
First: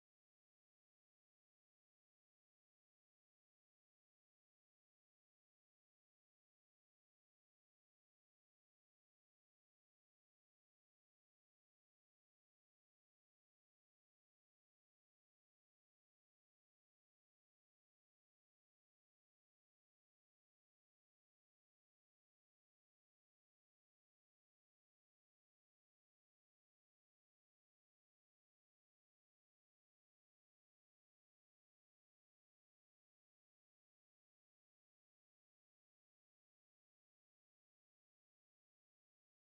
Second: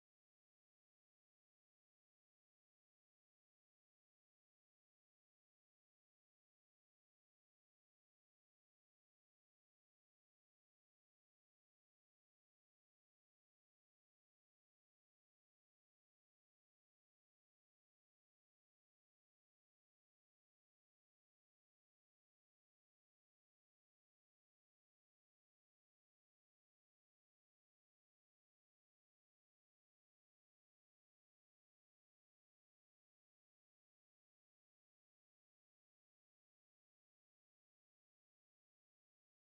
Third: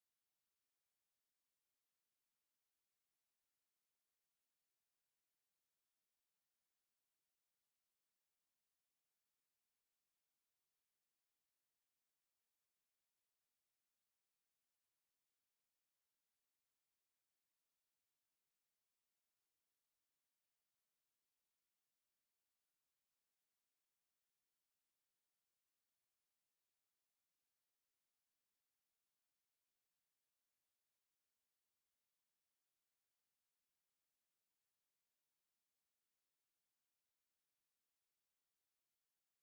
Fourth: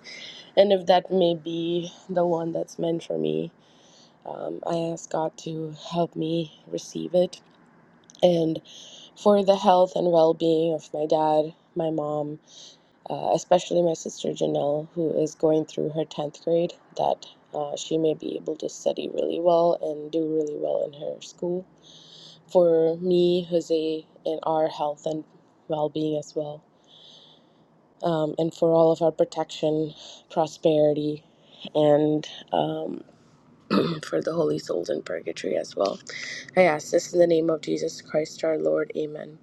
S3: And if that may be the one that's meant for me, um, I ask God to help me receive it. And for the health and well being of my dad, my mom, uh, especially my sister Janelle, who is going through her 10th grade, that uh, she may be able to study really well and do really well in her school. For me, Jose, and our health and well being as well, um, and for all of our protection, prosperity, and um, for the holy souls in purgatory as well. I ask this in the name of Jesus Christ our Lord. Amen.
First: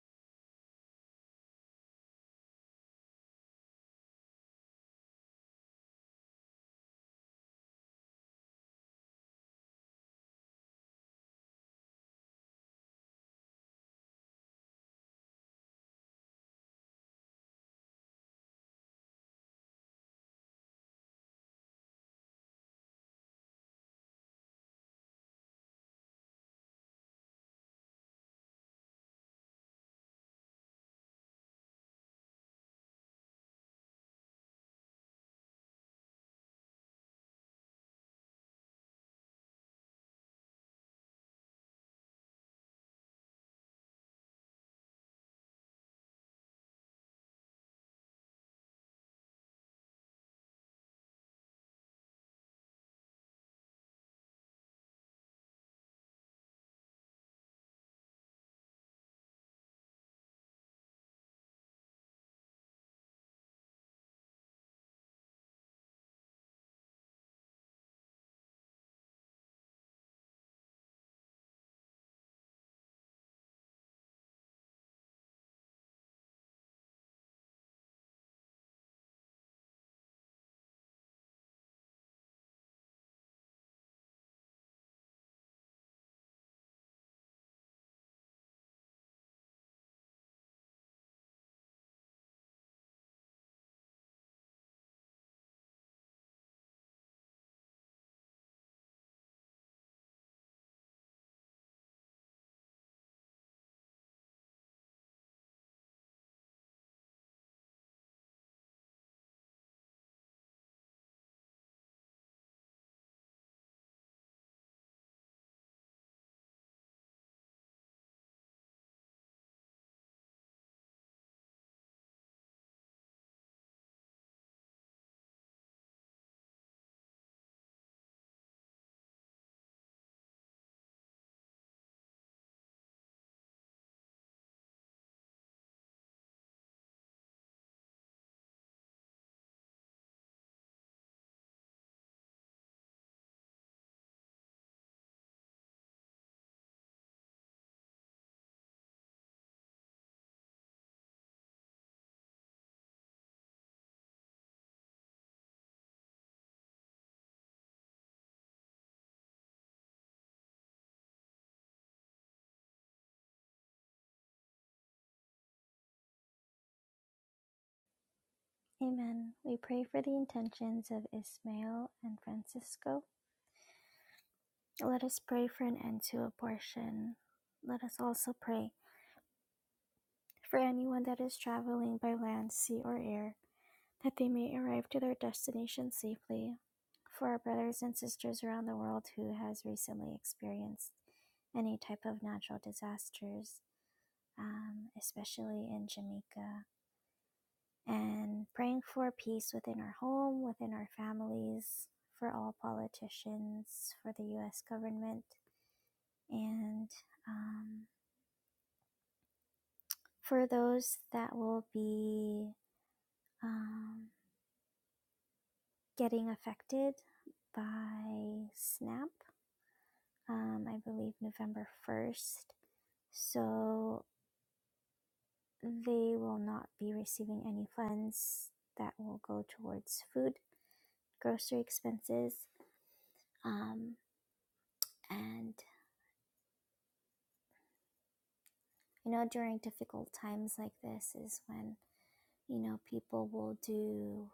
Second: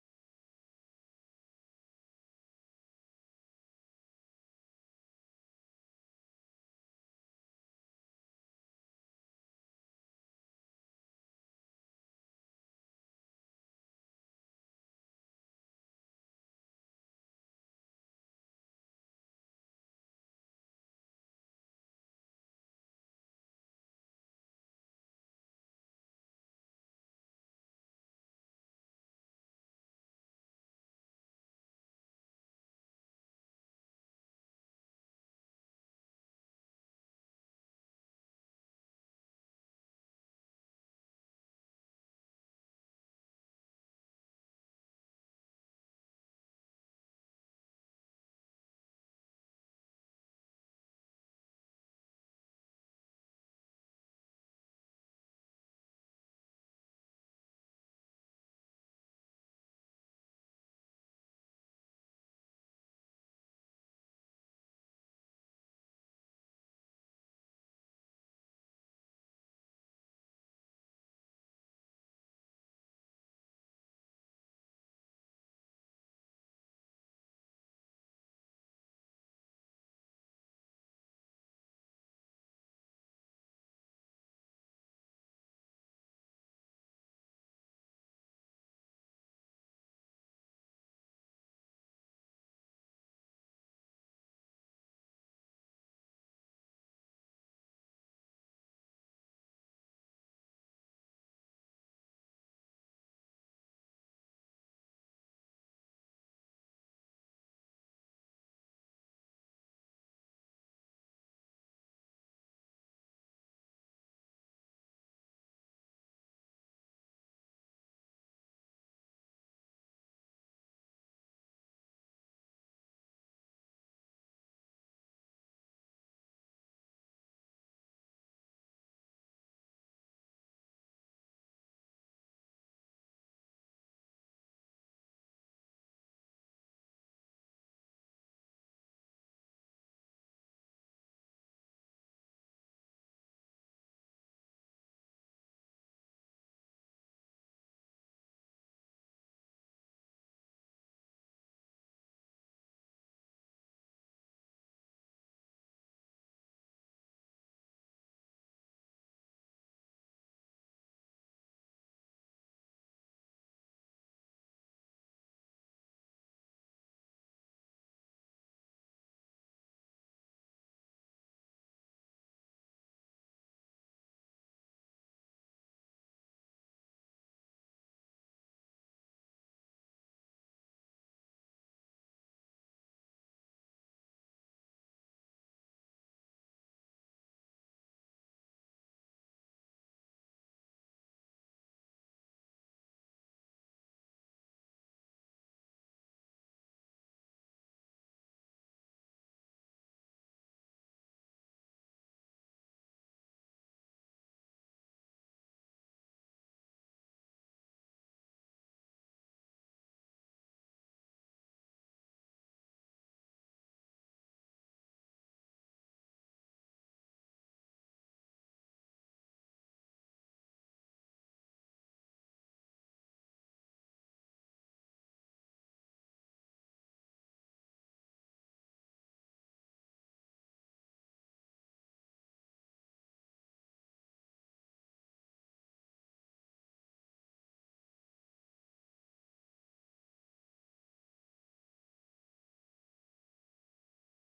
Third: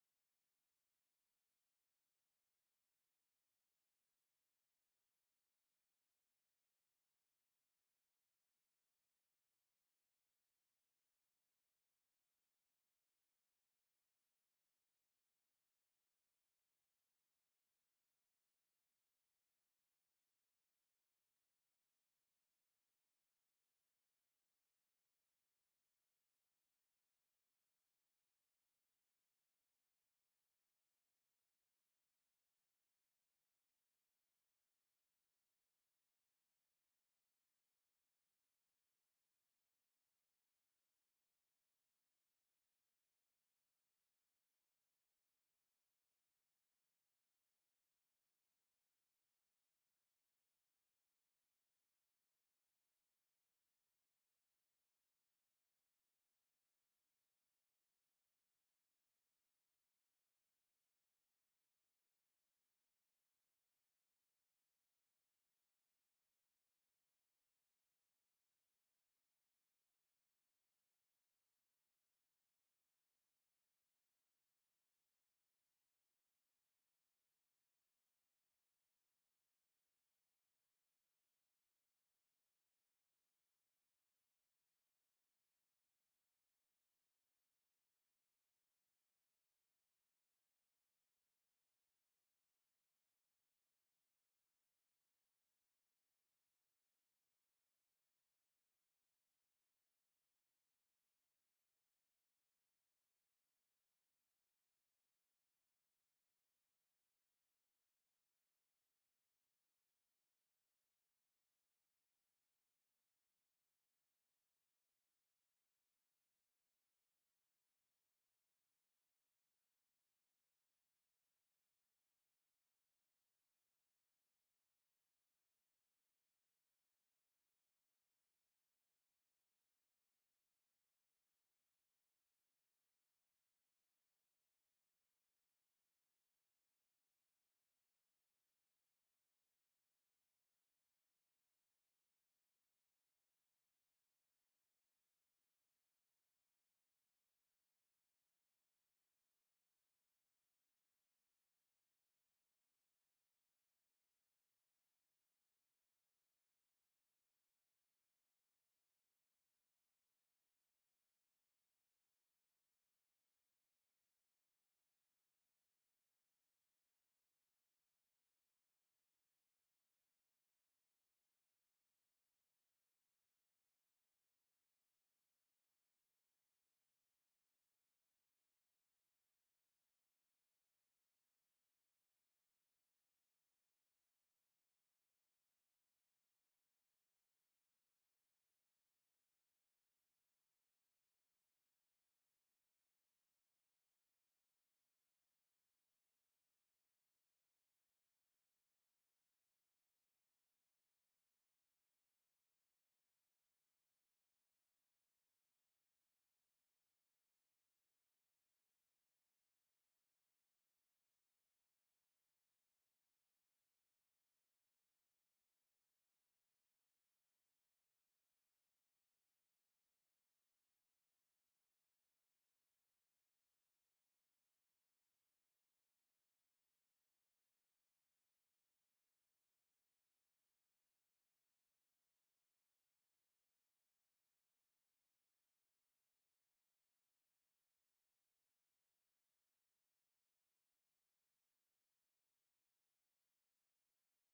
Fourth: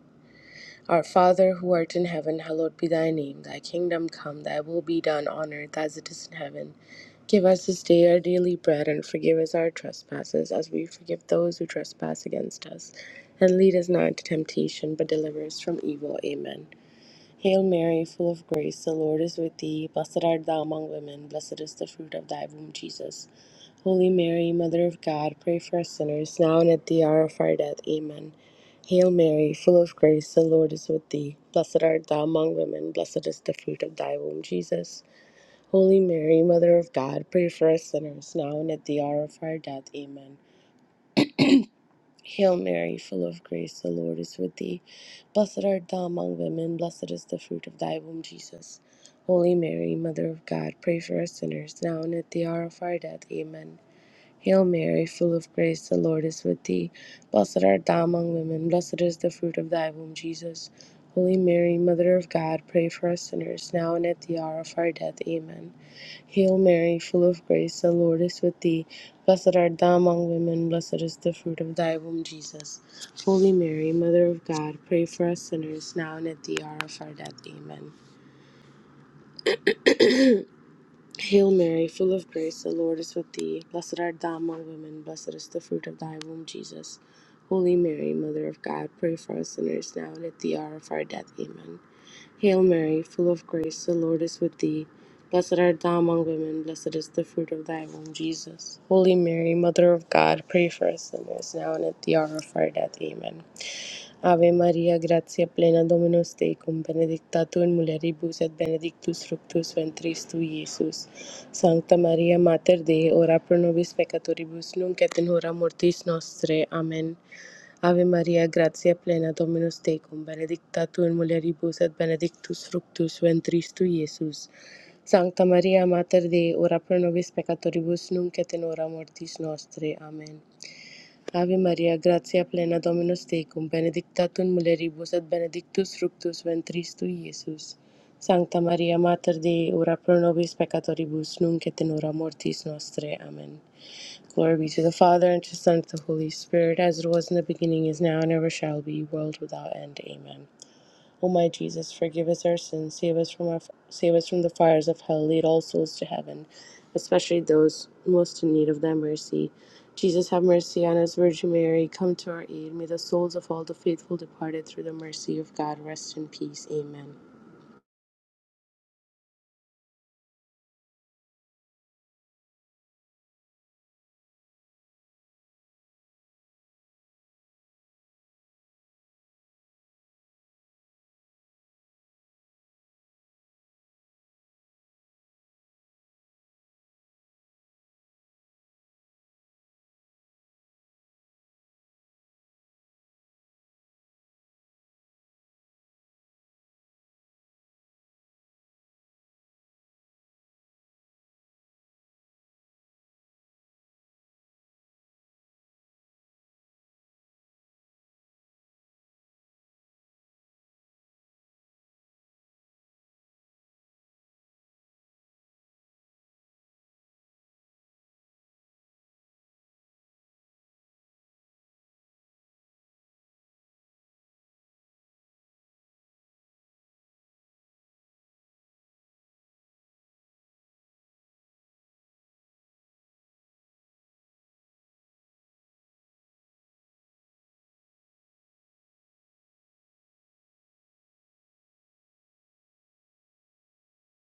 S3: Our Father who art in heaven, hallowed be thy name. Thy kingdom come, thy will be done on earth as it is in heaven. Give us this day our daily bread and forgive us our trespasses as we forgive those who trespass against us. And lead us not into temptation, but deliver us from evil. Amen. Hail Mary, full of grace, the Lord is with thee. Blessed art thou among women, blessed is the fruit of thy womb, Jesus. Holy Mary, Mother of God, pray for us sinners, now and at the hour of our death. Amen. Hail Mary, full of grace, the Lord is with thee. Blessed art thou among women, blessed is the fruit of thy womb, Jesus. Holy Mary, Mother of God, pray for us sinners, now and at the hour of our death. Amen. Hail Mary, full of grace, the Lord is with thee. Blessed art thou among women, blessed is the fruit of thy womb, Jesus. Holy Mary, Mother of God, pray for us sinners, now and at the hour of our death. Amen. Hail Mary, full of grace, the Lord is with thee. Blessed art thou among women, blessed is the fruit of thy womb, Jesus. Holy Mary, Mother of God, pray for us sinners, now and at the hour of our death. Amen. Hail Mary, full of grace, the Lord is with thee. Blessed art thou among women, blessed is the fruit of thy womb, Jesus. Holy Mary, Mother of God, pray for us sinners, now and at the hour of our death. Amen. Hail Mary, full of grace, the Lord is with thee. Blessed art thou among women, blessed is the fruit of thy womb, Jesus. Holy Mary, Mother of God, pray for us sinners now and at the hour of our death. Amen. Hail Mary, full of grace, the Lord is with thee. Blessed art thou among women, blessed is the fruit of thy womb, Jesus. Holy Mary, Mother of God, pray for us sinners now and at the hour of our death. Amen. Ave Maria, gratia plena Dominus tecum, benedicta tu in mulieribus et benedictus fructus ventris tu, Iesus. Sancta Maria, Mater Dei, ora pro nobis peccatoribus, nunc et in hora mortis nostre. Amen. Ave Maria, gratia plena Dominus tecum, benedicta tu in mulieribus et benedictus fructus ventris tu, Iesus. Sancta Maria, Mater Dei, ora pro nobis peccatoribus, nunc et in hora mortis nostre. Amen. Ave Maria, gratia plena Dominus tecum, benedicta tu in mulieribus et benedictus fructus ventris tui, Iesus. Sancta Maria, Mater Dei, ora pro nobis peccatoribus, nunc et in hora mortis nostrae. Amen. Glory be to the Father, and to the Son, and to the Holy Spirit, as it was in the beginning, is now, and ever shall be, world without end. Amen. O my Jesus, forgive us our sins, save us from our, save us from the fires of hell, lead all souls to heaven, especially those most in need of thy mercy. Jesus, have mercy on us, Virgin Mary, come to our aid. May the souls of all the faithful departed through the mercy of God rest in peace. Amen.
S1: Amen. We pray for the intentions of Ismael and Francisco. Let us pray for an end to abortion. Let us also pray for anyone that is traveling by land, sea, or air that they may arrive to their destination safely. For our brothers and sisters around the world who has recently experienced any type of natural disasters, um, especially in Jamaica, and praying for peace within our home, within our families, for all politicians, for the U.S. government, and um, for those that will be um, getting affected by SNAP um, I believe November 1st. So they will not be receiving any funds that will go towards food, grocery expenses. Um, and you know, during difficult times like this is when, you know, people will do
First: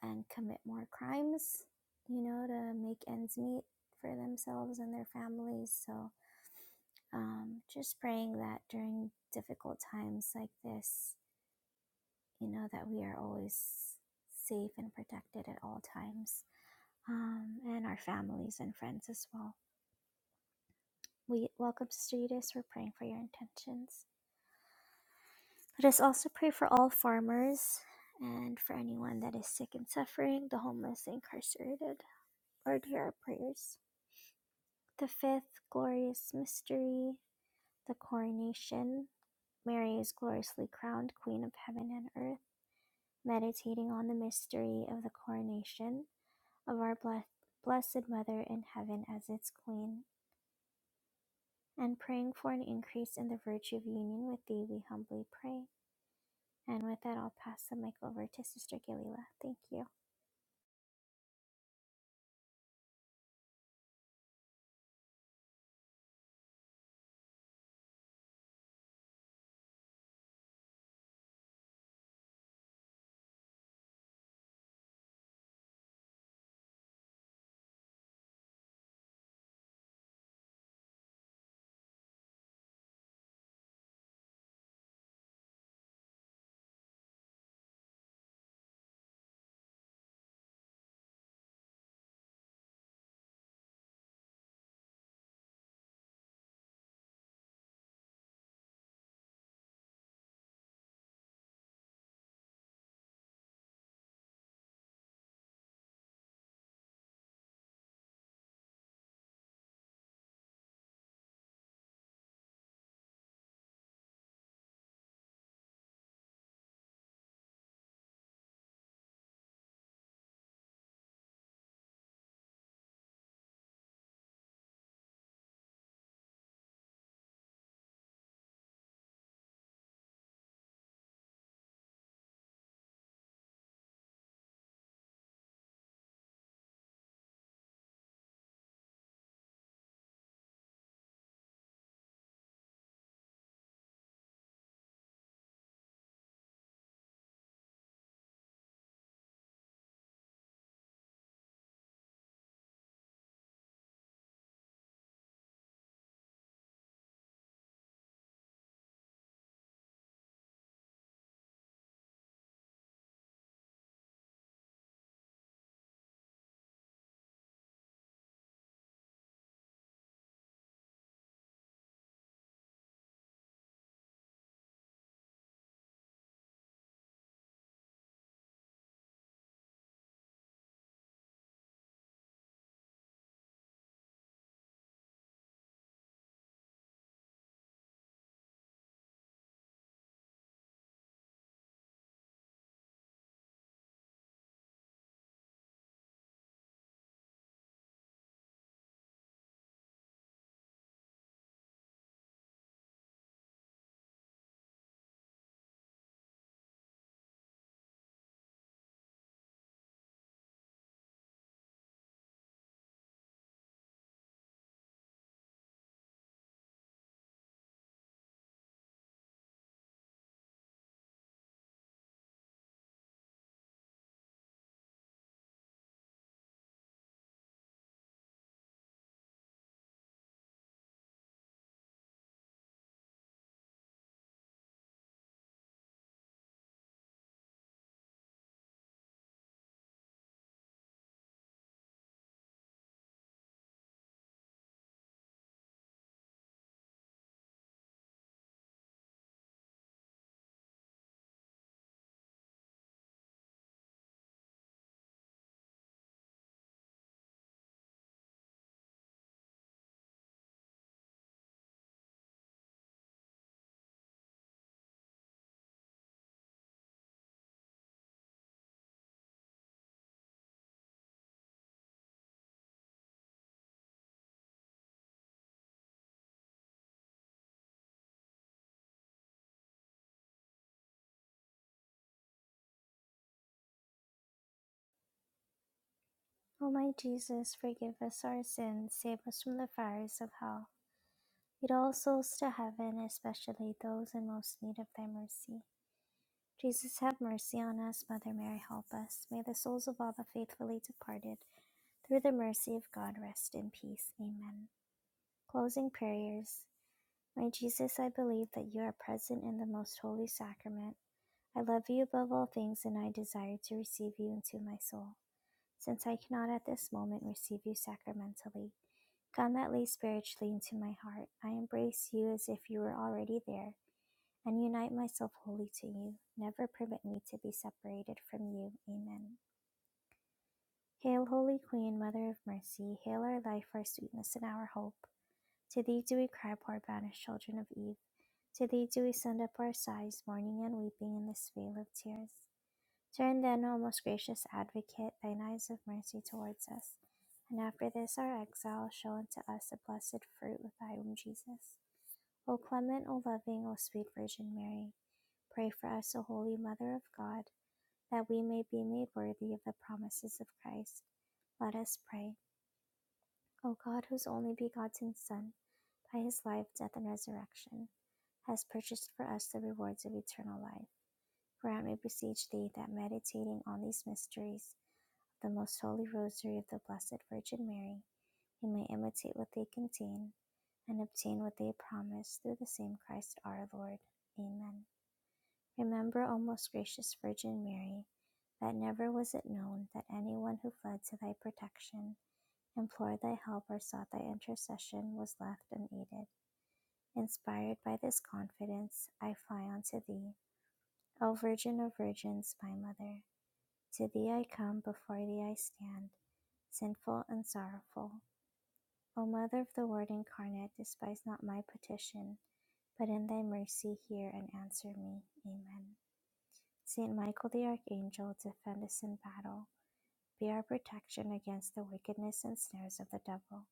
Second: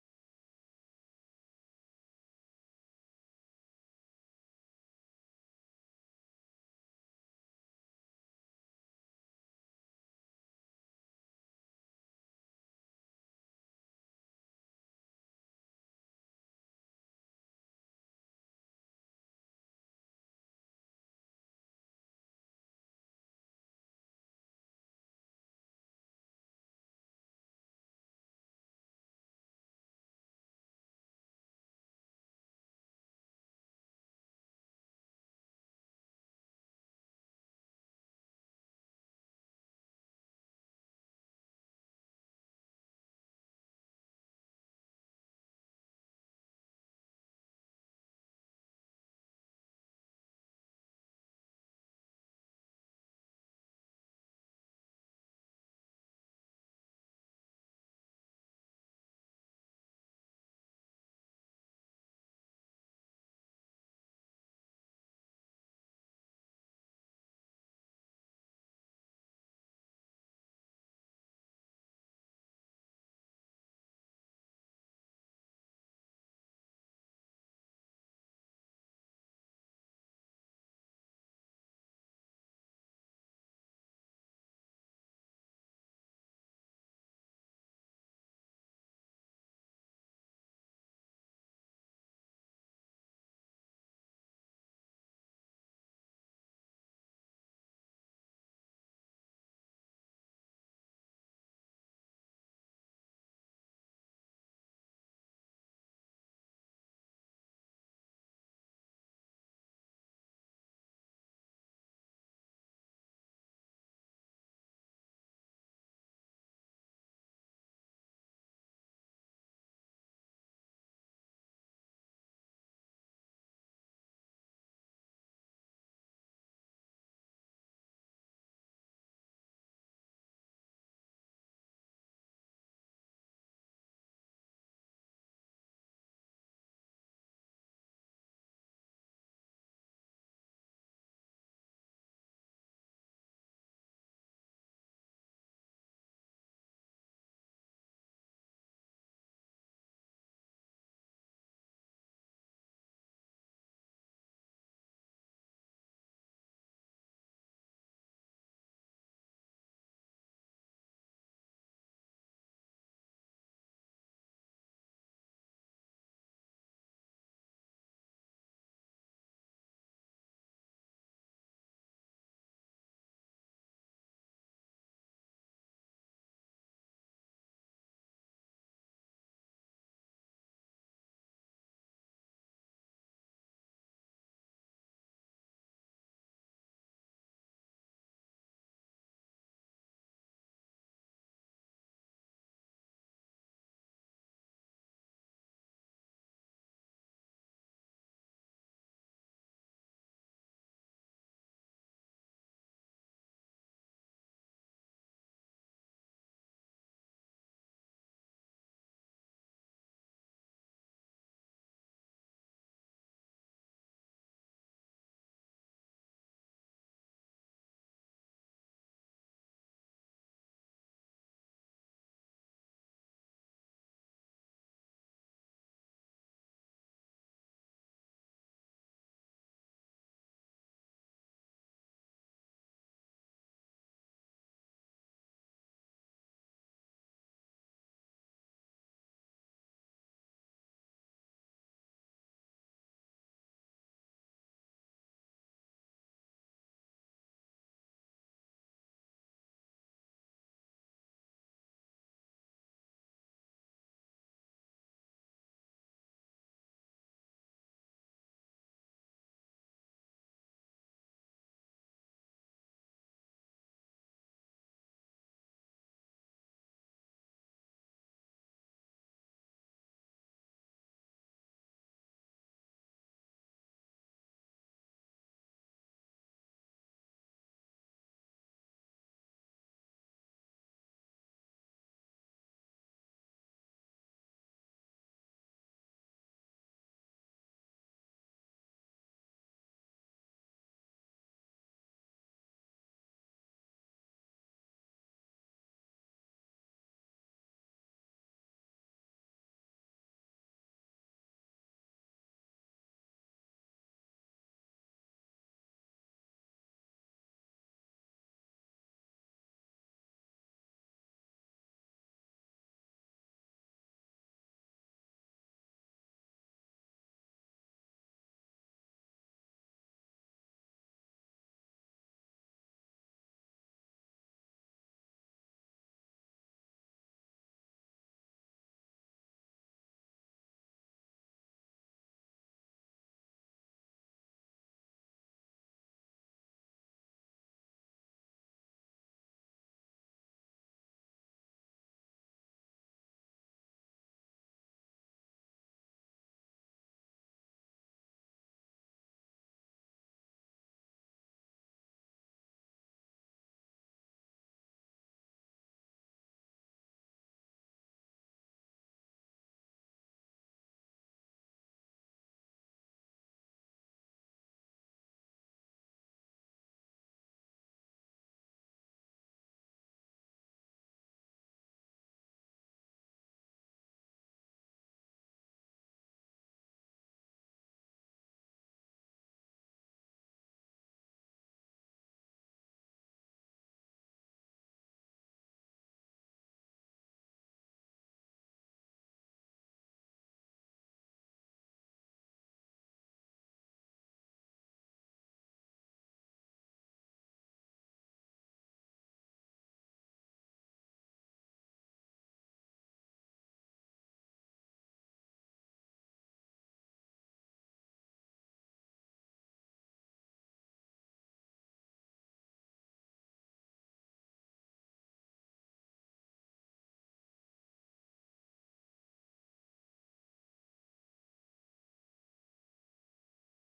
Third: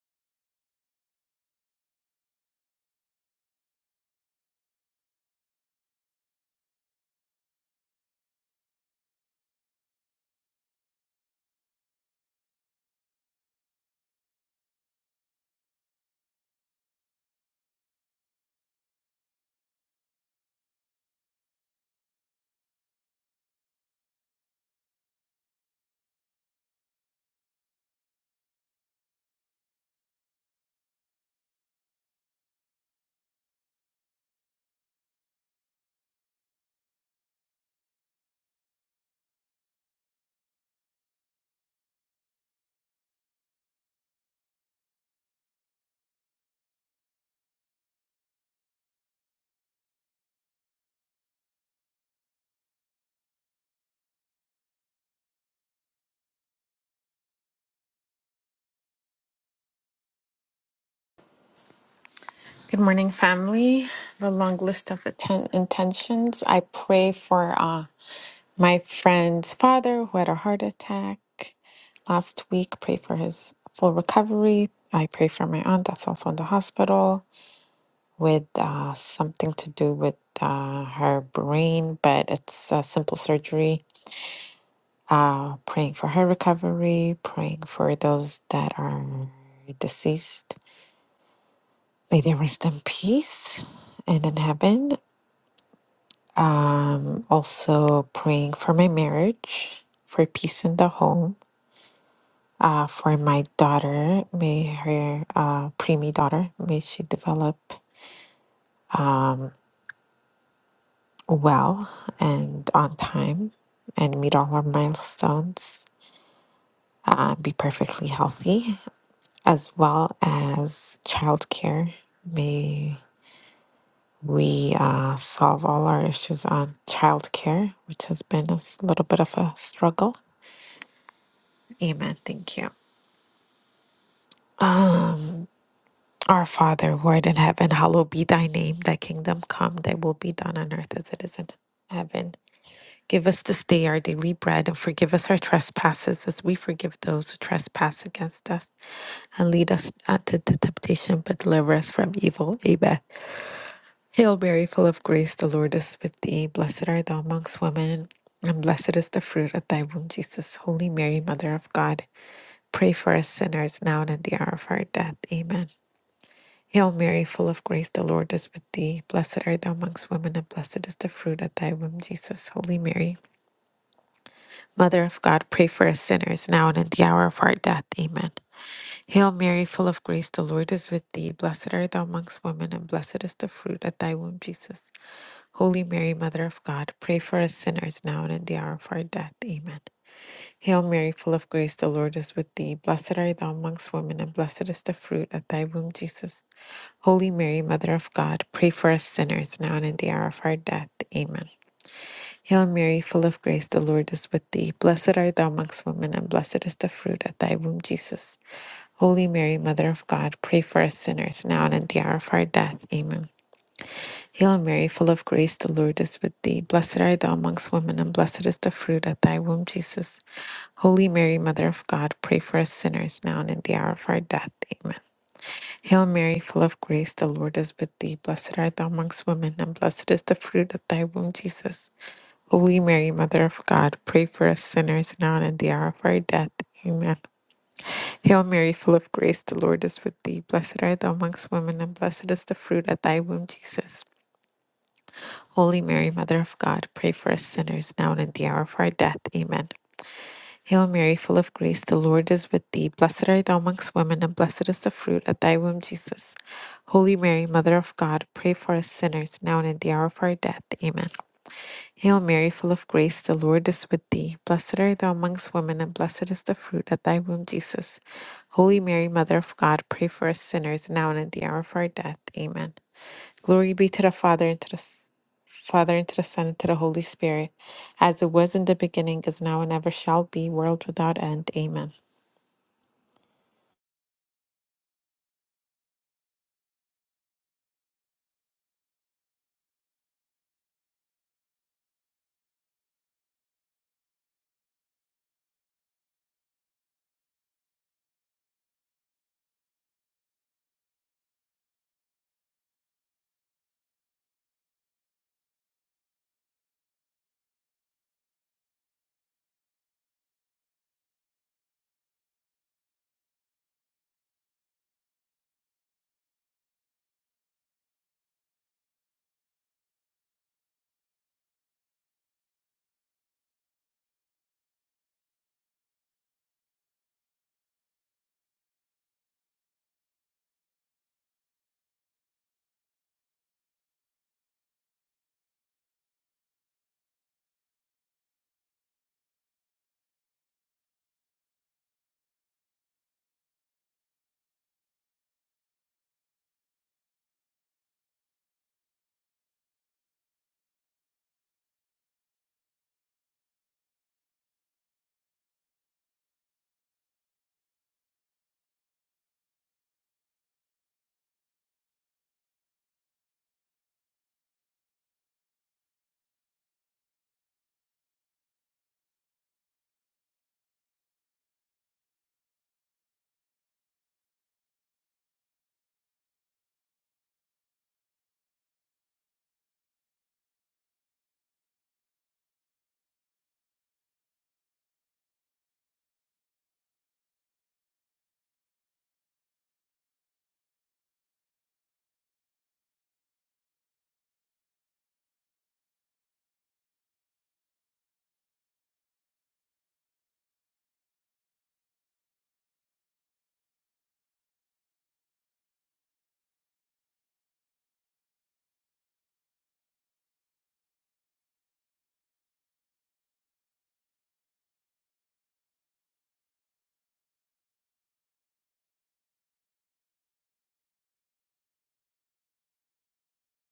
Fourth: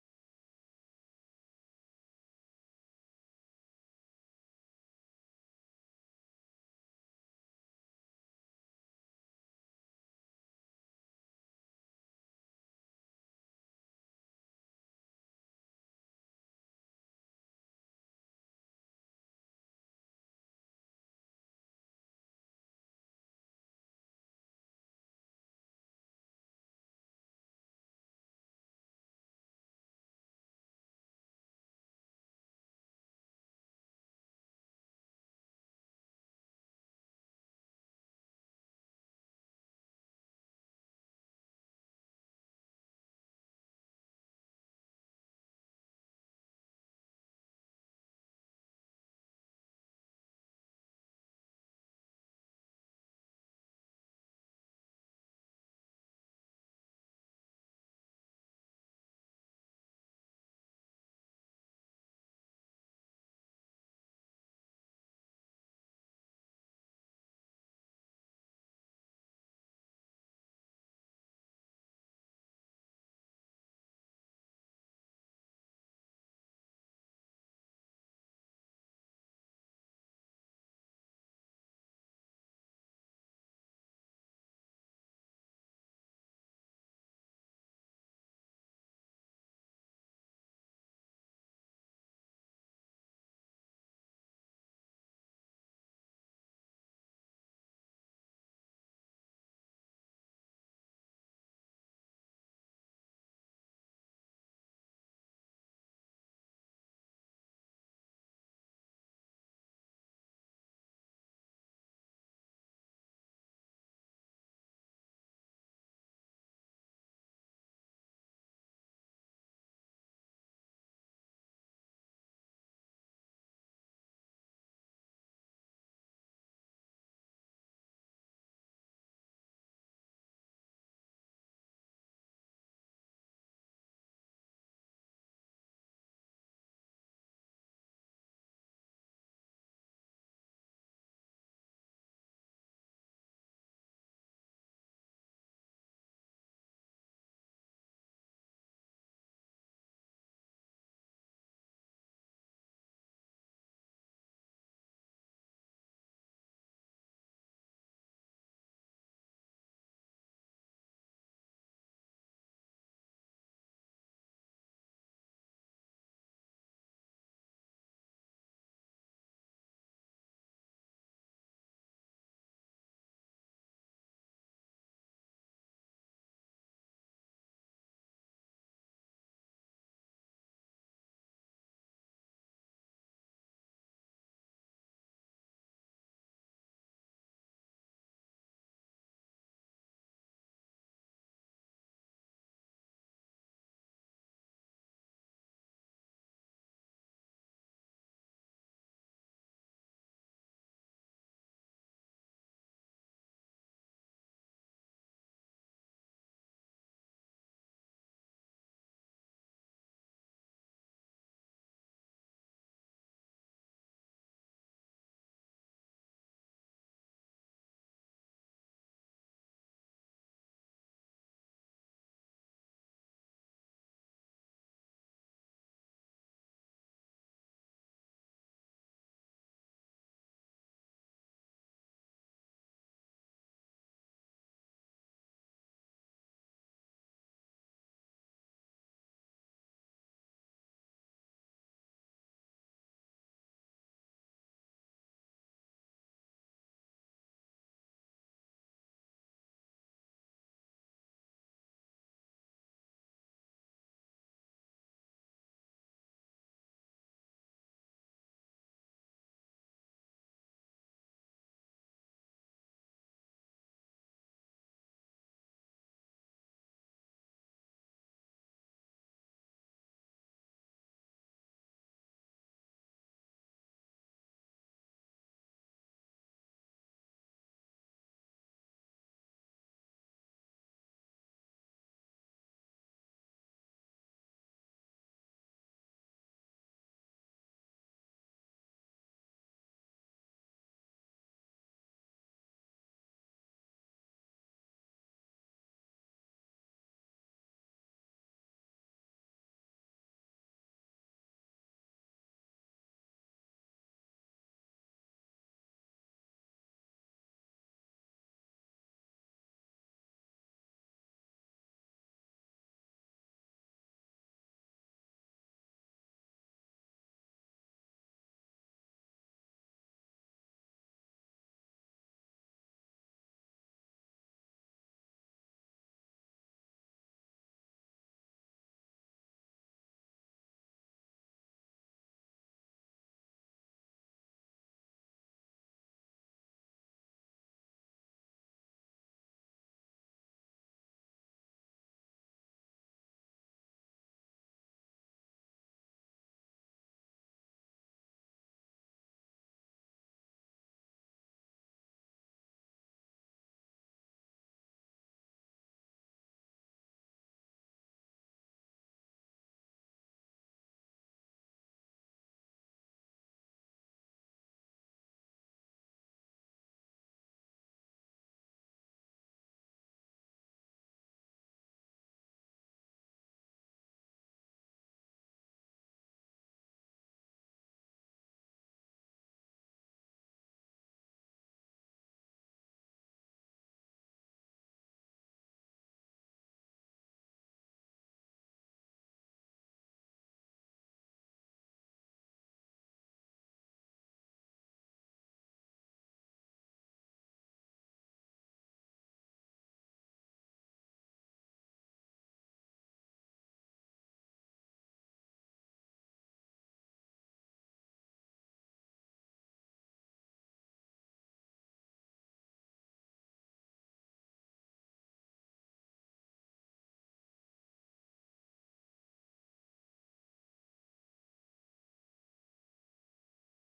S1: and commit more crimes, you know, to make ends meet for themselves and their families. So um, just praying that during difficult times like this, you know, that we are always safe and protected at all times, um, and our families and friends as well. We welcome Sister Eudes. We're praying for your intentions. Let us also pray for all farmers and for anyone that is sick and suffering, the homeless, the incarcerated. Lord, hear our prayers. The fifth glorious mystery, the coronation. Mary is gloriously crowned Queen of Heaven and Earth. Meditating on the mystery of the coronation, of our Bless- Blessed Mother in heaven as its Queen, and praying for an increase in the virtue of union with Thee, we humbly pray. And with that, I'll pass the mic over to Sister Galila. Thank you.
S4: Good morning, family. A long list of atten- intentions. I pray for uh, my friend's father who had a heart attack last week. Pray for his full recovery. I pray for my aunt that's also in the hospital with uh, something to do with uh, her brain, but it's a simple surgery. Uh, praying for her recovery, praying for those that are deceased. May they rest in peace and in heaven. Um, also praying for my marriage, for peace in the home, uh, for my daughter, may her uh, preemie daughter, may she develop well and on time and meet all our milestones, uh, be perfectly healthy, as well as childcare. May we uh, solve all our issues on childcare, which has been a s- little bit of a struggle. Amen. Thank you. Our Father, who art in heaven, hallowed be thy name. Thy kingdom come, thy will be done on earth as it is in heaven. Give us this day our daily bread and forgive us our trespasses as we forgive those who trespass against us. And lead us not into temptation, but deliver us from evil. Amen. Hail Mary, full of grace, the Lord is with thee. Blessed art thou amongst women, and blessed is the fruit of thy womb, Jesus. Holy Mary, Mother of God, pray for us sinners now and at the hour of our death. Amen. Hail Mary, full of grace, the Lord is with thee. Blessed art thou amongst women, and blessed is the fruit of thy womb, Jesus. Holy Mary, Mother of God, pray for us sinners, now and at the hour of our death. Amen. Hail Mary, full of grace, the Lord is with thee. Blessed art thou amongst women, and blessed is the fruit of thy womb, Jesus. Holy Mary, Mother of God, pray for us sinners, now and at the hour of our death. Amen. Hail Mary, full of grace, the Lord is with thee. Blessed art thou amongst women, and blessed is the fruit of thy womb, Jesus. Holy Mary, Mother of God, pray for us sinners now and at the hour of our death. Amen. Hail Mary, full of grace, the Lord is with thee. Blessed art thou amongst women, and blessed is the fruit of thy womb, Jesus. Holy Mary, Mother of God, pray for us sinners now and at the hour of our death. Amen. Hail Mary, full of grace, the Lord is with thee. Blessed art thou amongst women, and blessed is the fruit of thy womb, Jesus. Holy Mary, Mother of God, pray for us sinners now and at the hour of our death. Amen. Hail Mary, full of grace, the Lord is with thee. Blessed art thou amongst women, and blessed is the fruit of thy womb, Jesus. Holy Mary, Mother of God, pray for us sinners now and at the hour of our death. Amen. Hail Mary, full of grace, the Lord is with thee. Blessed art thou amongst women, and blessed is the fruit of thy womb, Jesus. Holy Mary, Mother of God, pray for us sinners now and at the hour of our death. Amen. Hail Mary, full of grace, the Lord is with thee. Blessed art thou amongst women, and blessed is the fruit of thy womb, Jesus. Holy Mary, Mother of God, pray for us sinners, now and at the hour of our death. Amen. Hail Mary, full of grace, the Lord is with thee. Blessed art thou amongst women, and blessed is the fruit of thy womb, Jesus. Holy Mary, Mother of God, pray for us sinners, now and at the hour of our death. Amen. Glory be to the Father and to the S- Father and to the Son and to the Holy Spirit, as it was in the beginning, is now, and ever shall be, world without end. Amen.
S1: O my Jesus, forgive us our sins, save us from the fires of hell. Lead all souls to heaven, especially those in most need of Thy mercy. Jesus, have mercy on us. Mother Mary, help us. May the souls of all the faithfully departed, through the mercy of God, rest in peace. Amen. Closing prayers. My Jesus, I believe that you are present in the most holy sacrament. I love you above all things, and I desire to receive you into my soul. Since I cannot at this moment receive you sacramentally, come at least spiritually into my heart. I embrace you as if you were already there, and unite myself wholly to you. Never permit me to be separated from you. Amen. Hail, Holy Queen, Mother of Mercy, hail our life, our sweetness, and our hope. To thee do we cry, poor banished children of Eve. To thee do we send up our sighs, mourning and weeping in this vale of tears. Turn then, O most gracious advocate, thine eyes of mercy towards us, and after this our exile, show unto us the blessed fruit of thy womb, Jesus. O clement, O loving, O sweet Virgin Mary, pray for us, O holy Mother of God, that we may be made worthy of the promises of Christ. Let us pray. O God, whose only begotten Son, by his life, death, and resurrection, has purchased for us the rewards of eternal life Grant, we beseech thee that meditating on these mysteries, the most holy rosary of the Blessed Virgin Mary, we may imitate what they contain and obtain what they promise through the same Christ our Lord. Amen. Remember, O most gracious Virgin Mary, that never was it known that anyone who fled to thy protection, implored thy help, or sought thy intercession was left unaided. Inspired by this confidence, I fly unto thee, O Virgin of Virgins, my Mother. To thee I come, before thee I stand, sinful and sorrowful. O Mother of the Word incarnate, despise not my petition, but in thy mercy hear and answer me. Amen. Saint Michael the Archangel, defend us in battle. Be our protection against the wickedness and snares of the devil.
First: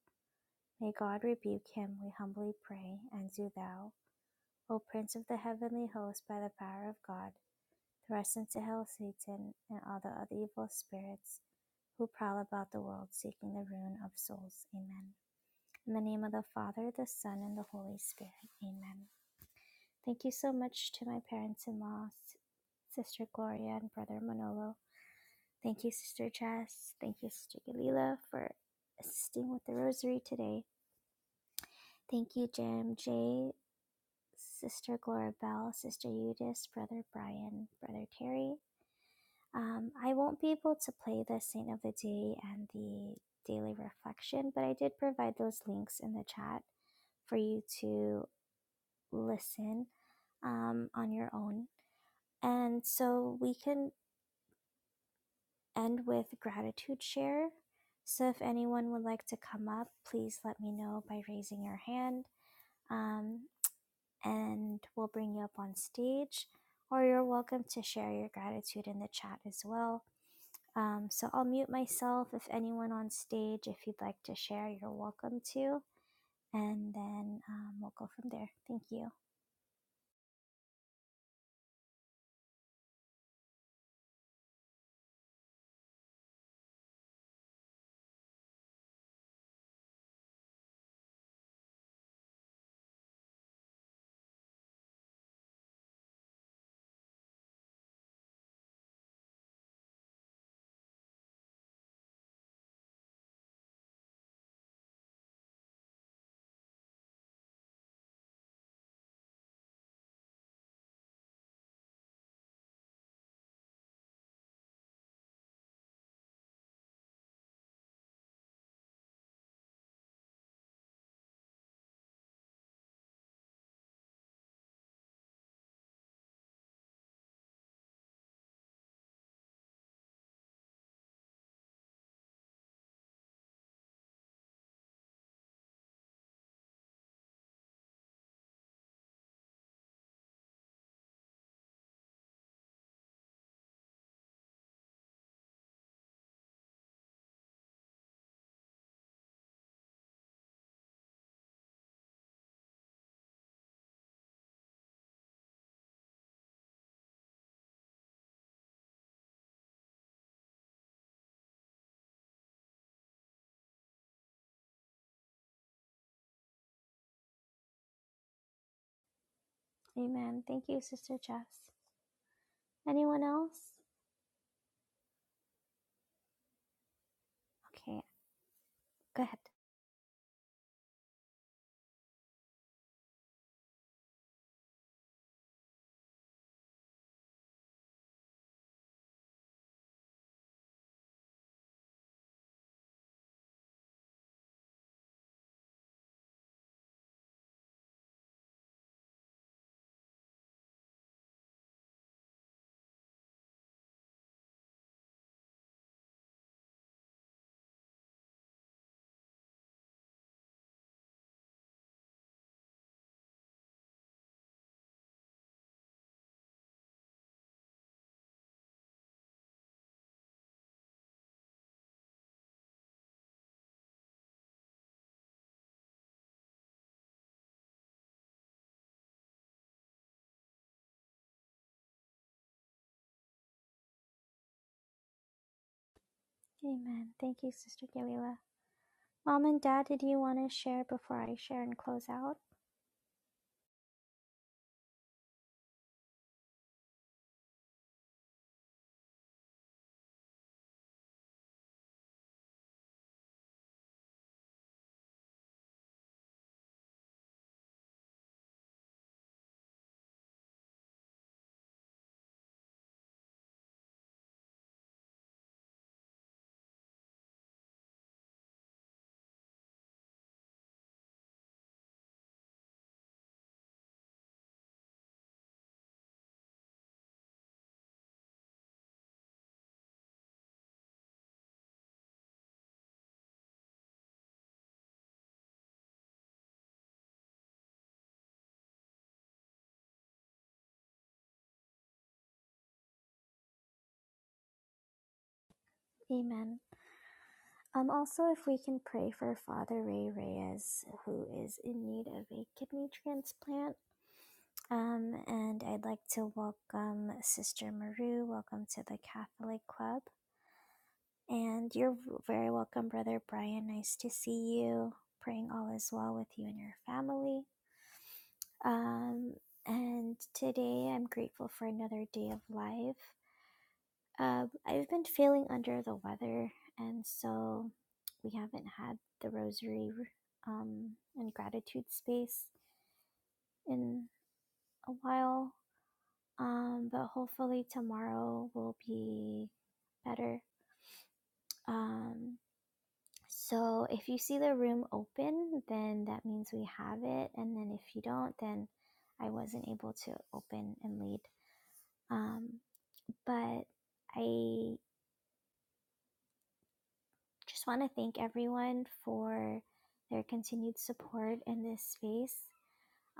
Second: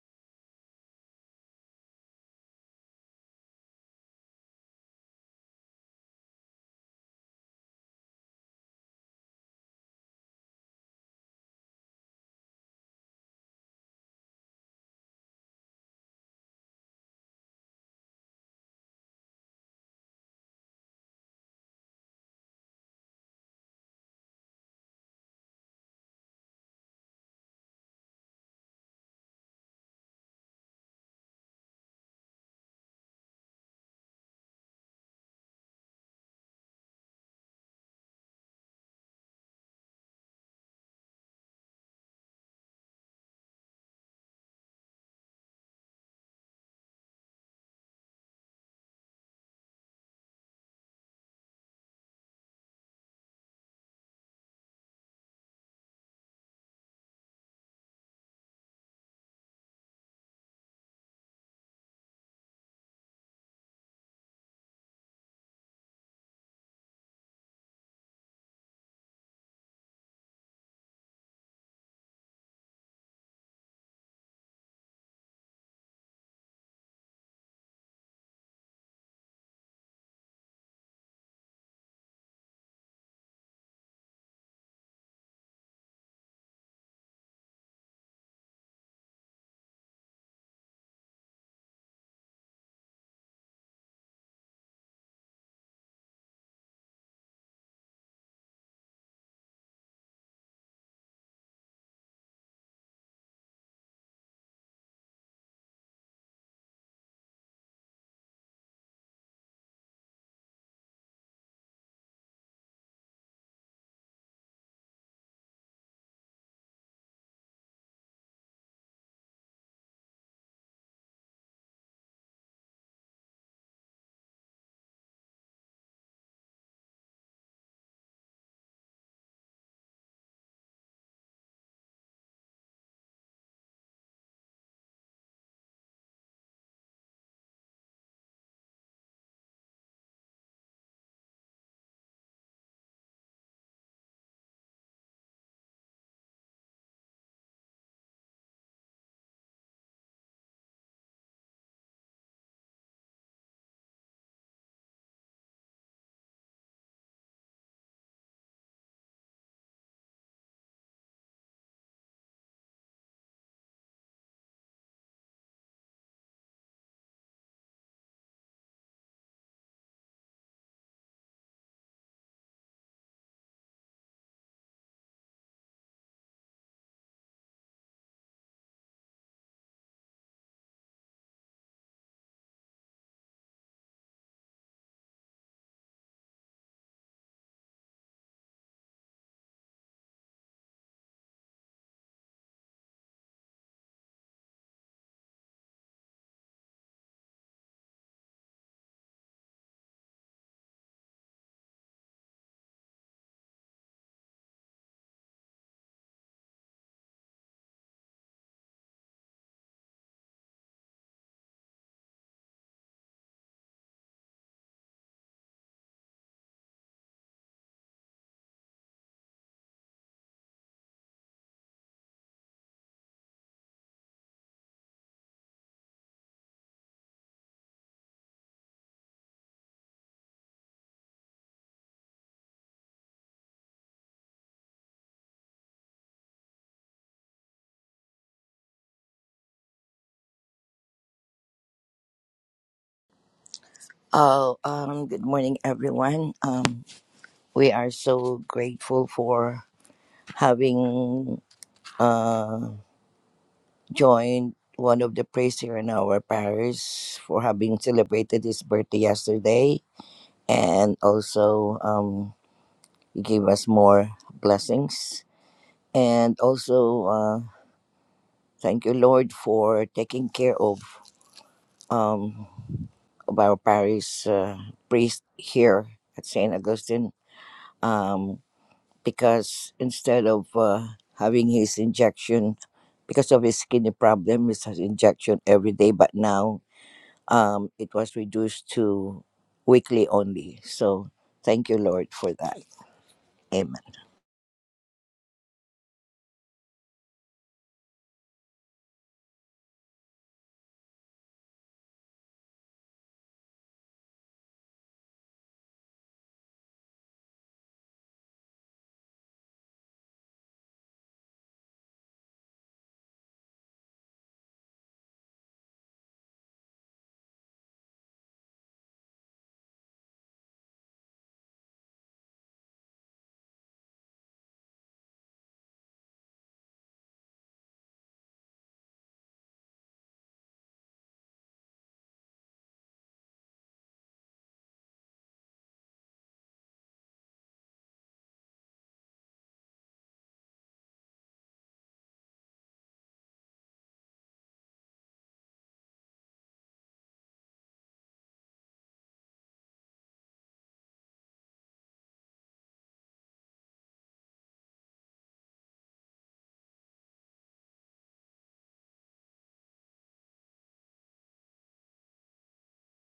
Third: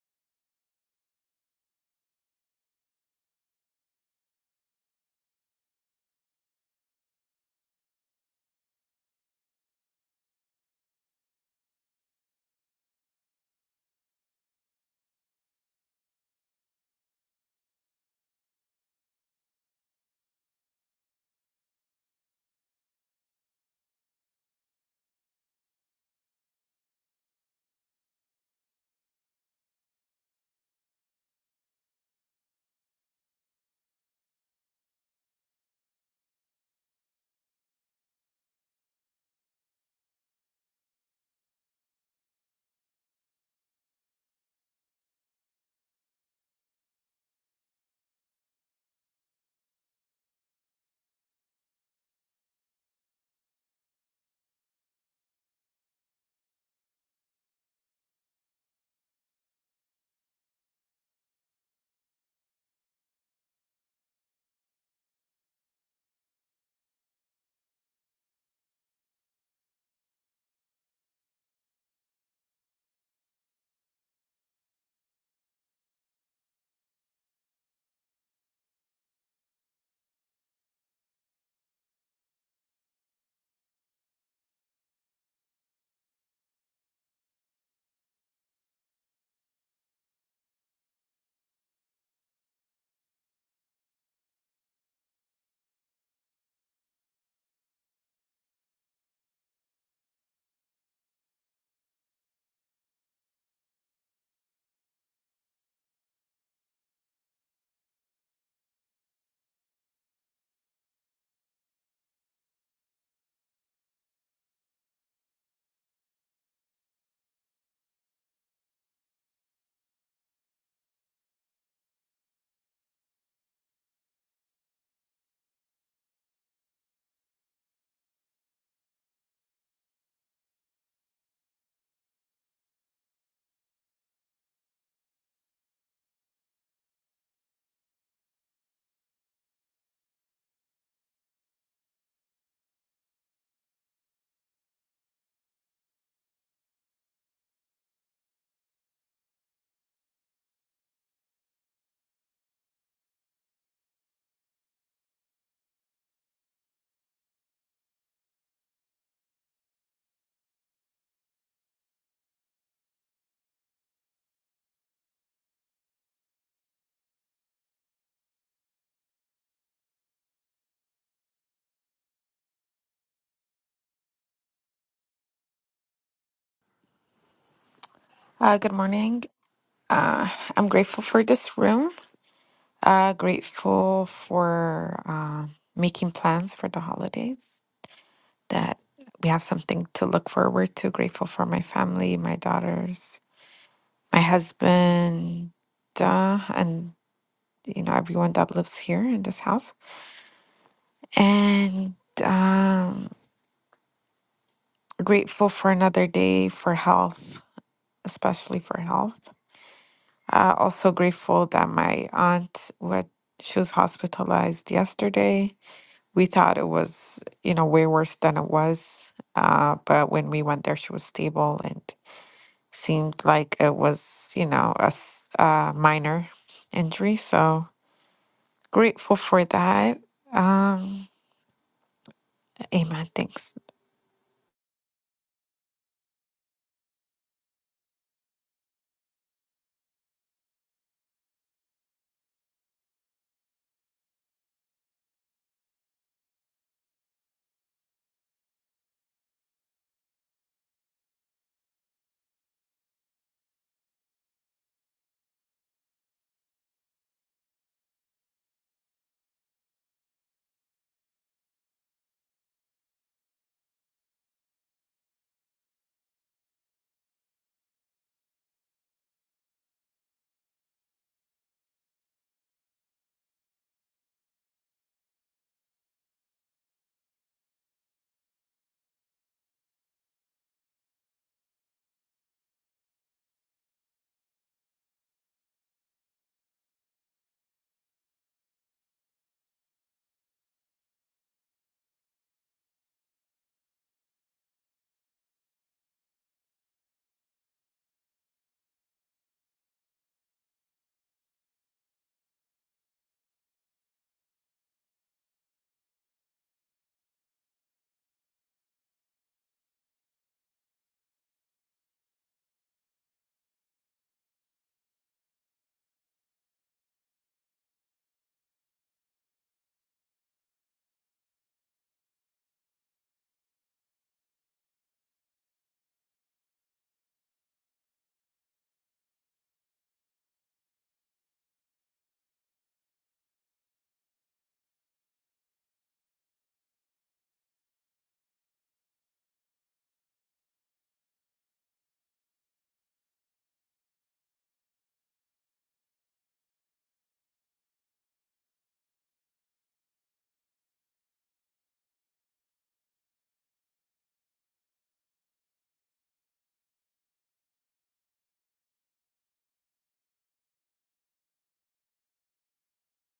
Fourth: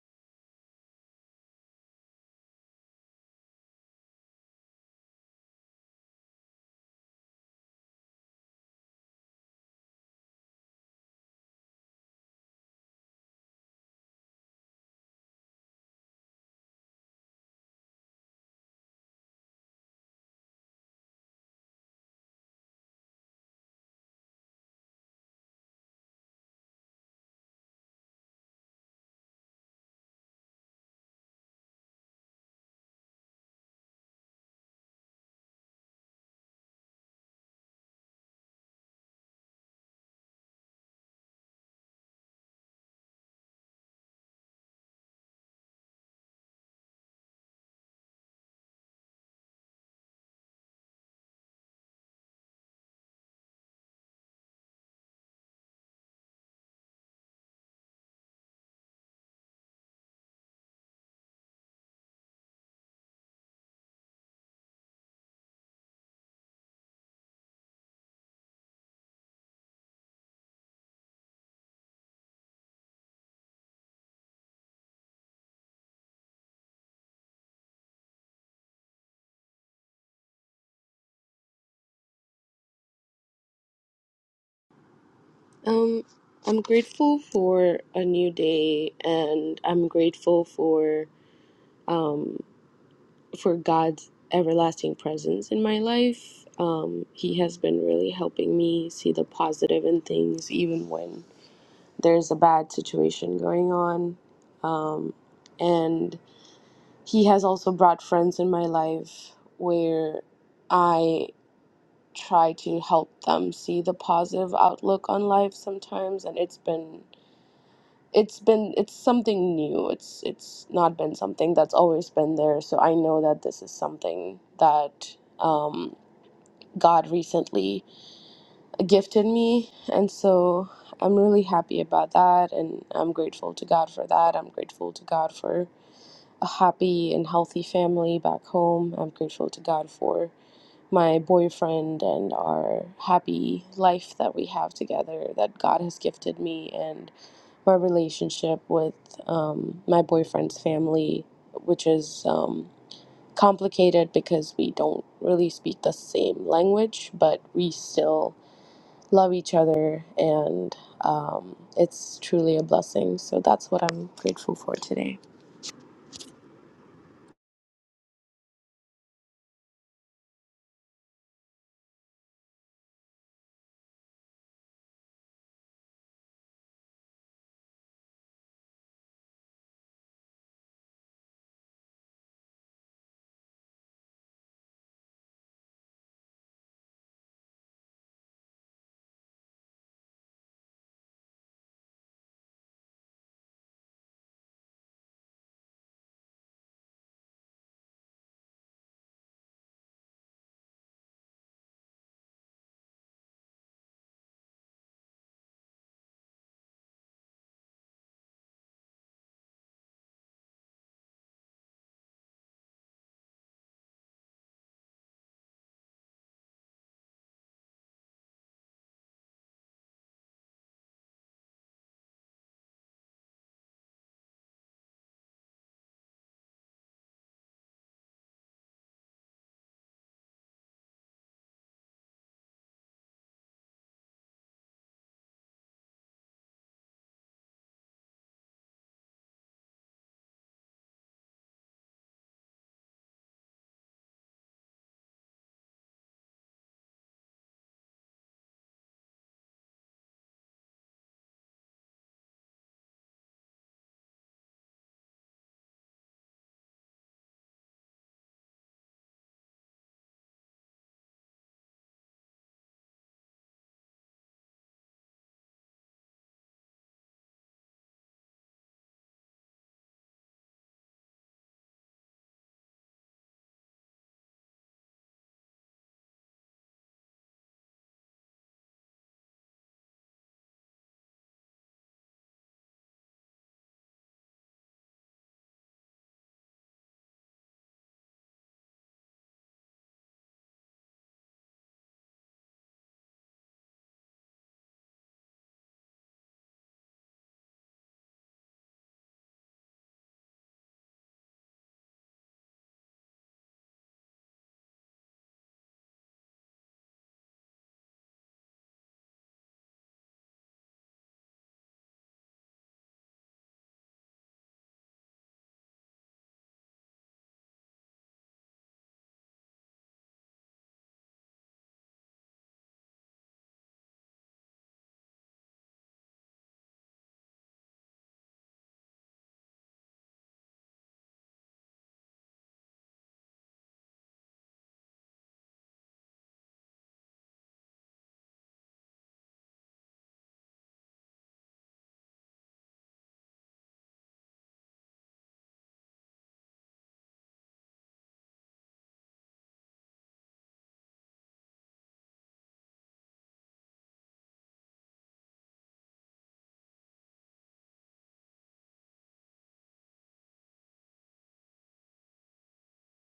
S1: May God rebuke him, we humbly pray, and do thou, O Prince of the heavenly host, by the power of God, thrust into hell Satan and all the other evil spirits who prowl about the world seeking the ruin of souls. Amen. In the name of the Father, the Son, and the Holy Spirit. Amen. Thank you so much to my parents in law, Sister Gloria and Brother Manolo. Thank you, Sister Jess. Thank you, Sister Galila, for assisting with the rosary today. Thank you, Jim, Jay, Sister Gloria Bell, Sister Eudice, Brother Brian, Brother Terry, Um, I won't be able to play the Saint of the Day and the daily reflection, but I did provide those links in the chat for you to listen um, on your own. And so we can end with gratitude share. So if anyone would like to come up, please let me know by raising your hand, um, and we'll bring you up on stage. Or you're welcome to share your gratitude in the chat as well Um, so I'll mute myself. If anyone on stage, if you'd like to share, you're welcome to. And then um, we'll go from there. Thank you.
S3: Um, I'm grateful for a new day, and I'm grateful for um. for God's everlasting presence in my life. Um, he has been really helping me see the positive in things, even when there's a bad situation going on. Um, and He has also brought friends in my life where I try to help them see the positive outlook on life sometimes, and it's been it's been it's something new it's it's not been something that's always been there so i know that this is something that um, god recently gifted me and so i'm really happy about that and i'm grateful to god for that i'm grateful to god for a happy and healthy family back home i'm grateful to god for my boyfriend and our happy life that we have together that god has gifted me and my relationship with um, my boyfriend's family, which is um, complicated because we don't really speak the same language, but we still love each other, and um, it's truly a blessing. So that's what I'm grateful for today.
S1: Amen. Thank you, Sister Jess. Anyone else? Okay,
S4: Uh, good morning.
S1: go ahead.
S4: Uh, I'm grateful for this room. Uh, grateful for uh, making plans for the holidays. That we have something to look forward to. Grateful for my family, my daughters, my husband, uh, and you know everyone that lives here in this house. And um Grateful for another day for health, especially for health. Uh, also grateful that my aunt, what she was hospitalized yesterday. We thought it was, you know, way worse than it was. Uh, but when we went there, she was stable and seemed like it was, you know, a s- uh, minor injury. So grateful for that. Um, amen. Thanks.
S1: Amen. Thank you, Sister Galila. Mom and Dad, did you want to share before I share and close out?
S2: Oh, um, good morning, everyone. Um, we are so grateful for having uh, joined one of the priests here in our parish for having celebrated his birthday yesterday and also um, you give us more blessings. And also, uh, thank you, Lord, for taking care of um, of our parish uh, priest here at St. Augustine um, because instead of uh, having his injection, because of his kidney problem, he has injection every day, but now um, it was reduced to weekly only. So thank you, Lord, for that. Amen.
S1: Amen. Um, also, if we can pray for Father Ray Reyes, who is in need of a kidney transplant. Um, and I'd like to welcome Sister Maru. Welcome to the Catholic Club. And you're very welcome, Brother Brian. Nice to see you. Praying all is well with you and your family. Um, and today I'm grateful for another day of life. Um, I've been feeling under the weather, and so we haven't had the rosary um, and gratitude space in a while Um, but hopefully tomorrow will be better. Um, so if you see the room open, then that means we have it. And then if you don't, then I wasn't able to open and lead. Um, but I just want to thank everyone for their continued support in this space.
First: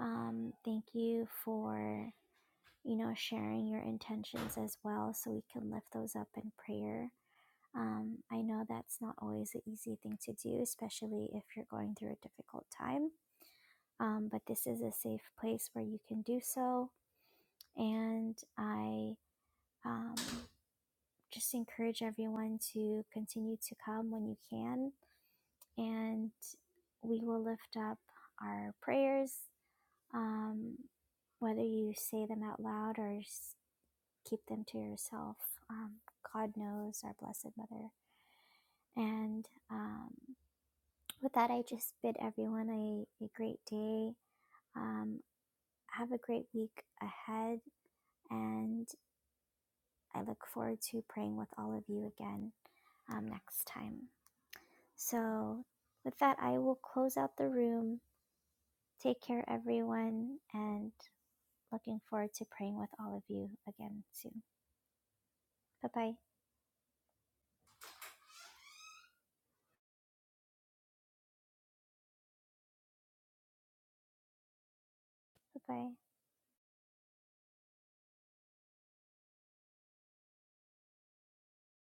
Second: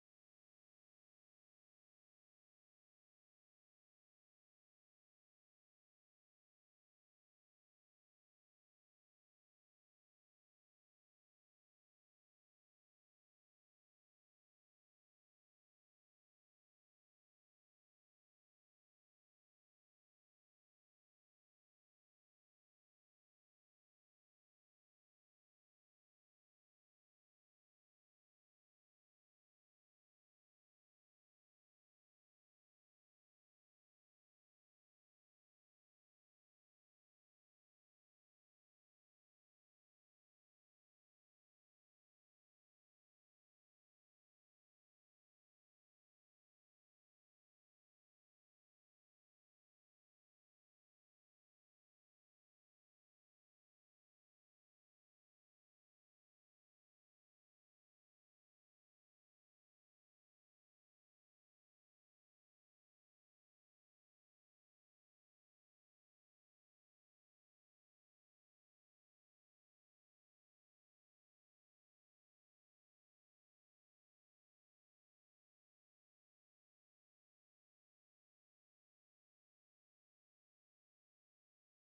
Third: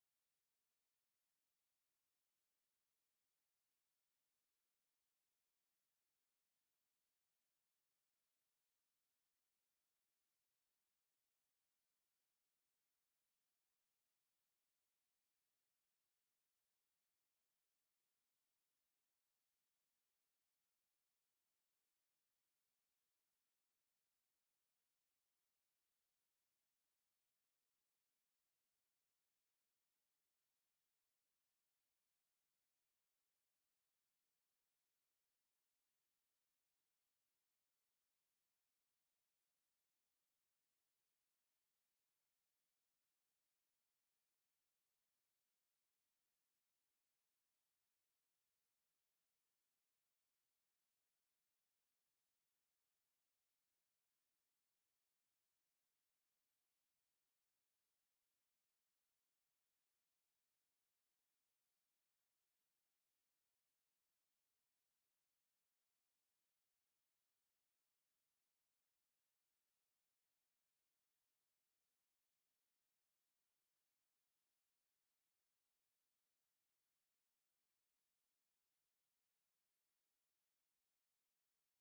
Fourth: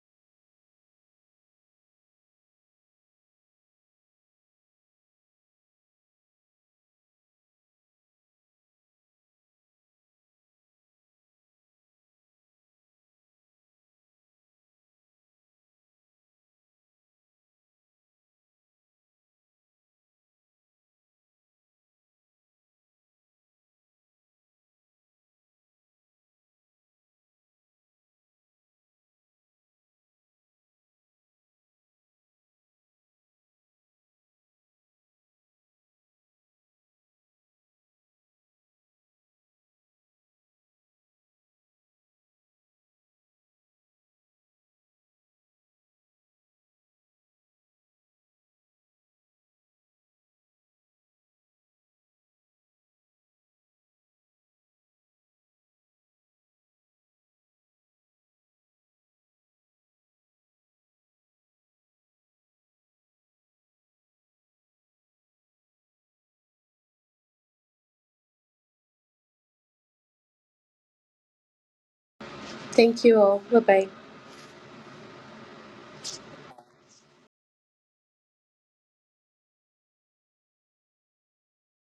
S1: Um, thank you for, you know, sharing your intentions as well so we can lift those up in prayer. Um, I know that's not always an easy thing to do, especially if you're going through a difficult time. Um, but this is a safe place where you can do so. And I um, just encourage everyone to continue to come when you can. And we will lift up our prayers, um, whether you say them out loud or keep them to yourself. Um, God knows our Blessed Mother. And um, With that, I just bid everyone a, a great day. Um, have a great week ahead, and I look forward to praying with all of you again um, next time. So, with that, I will close out the room. Take care, everyone, and looking forward to praying with all of you again soon. Bye bye.
S3: Thank you all. Bye bye.
S1: Bye bye.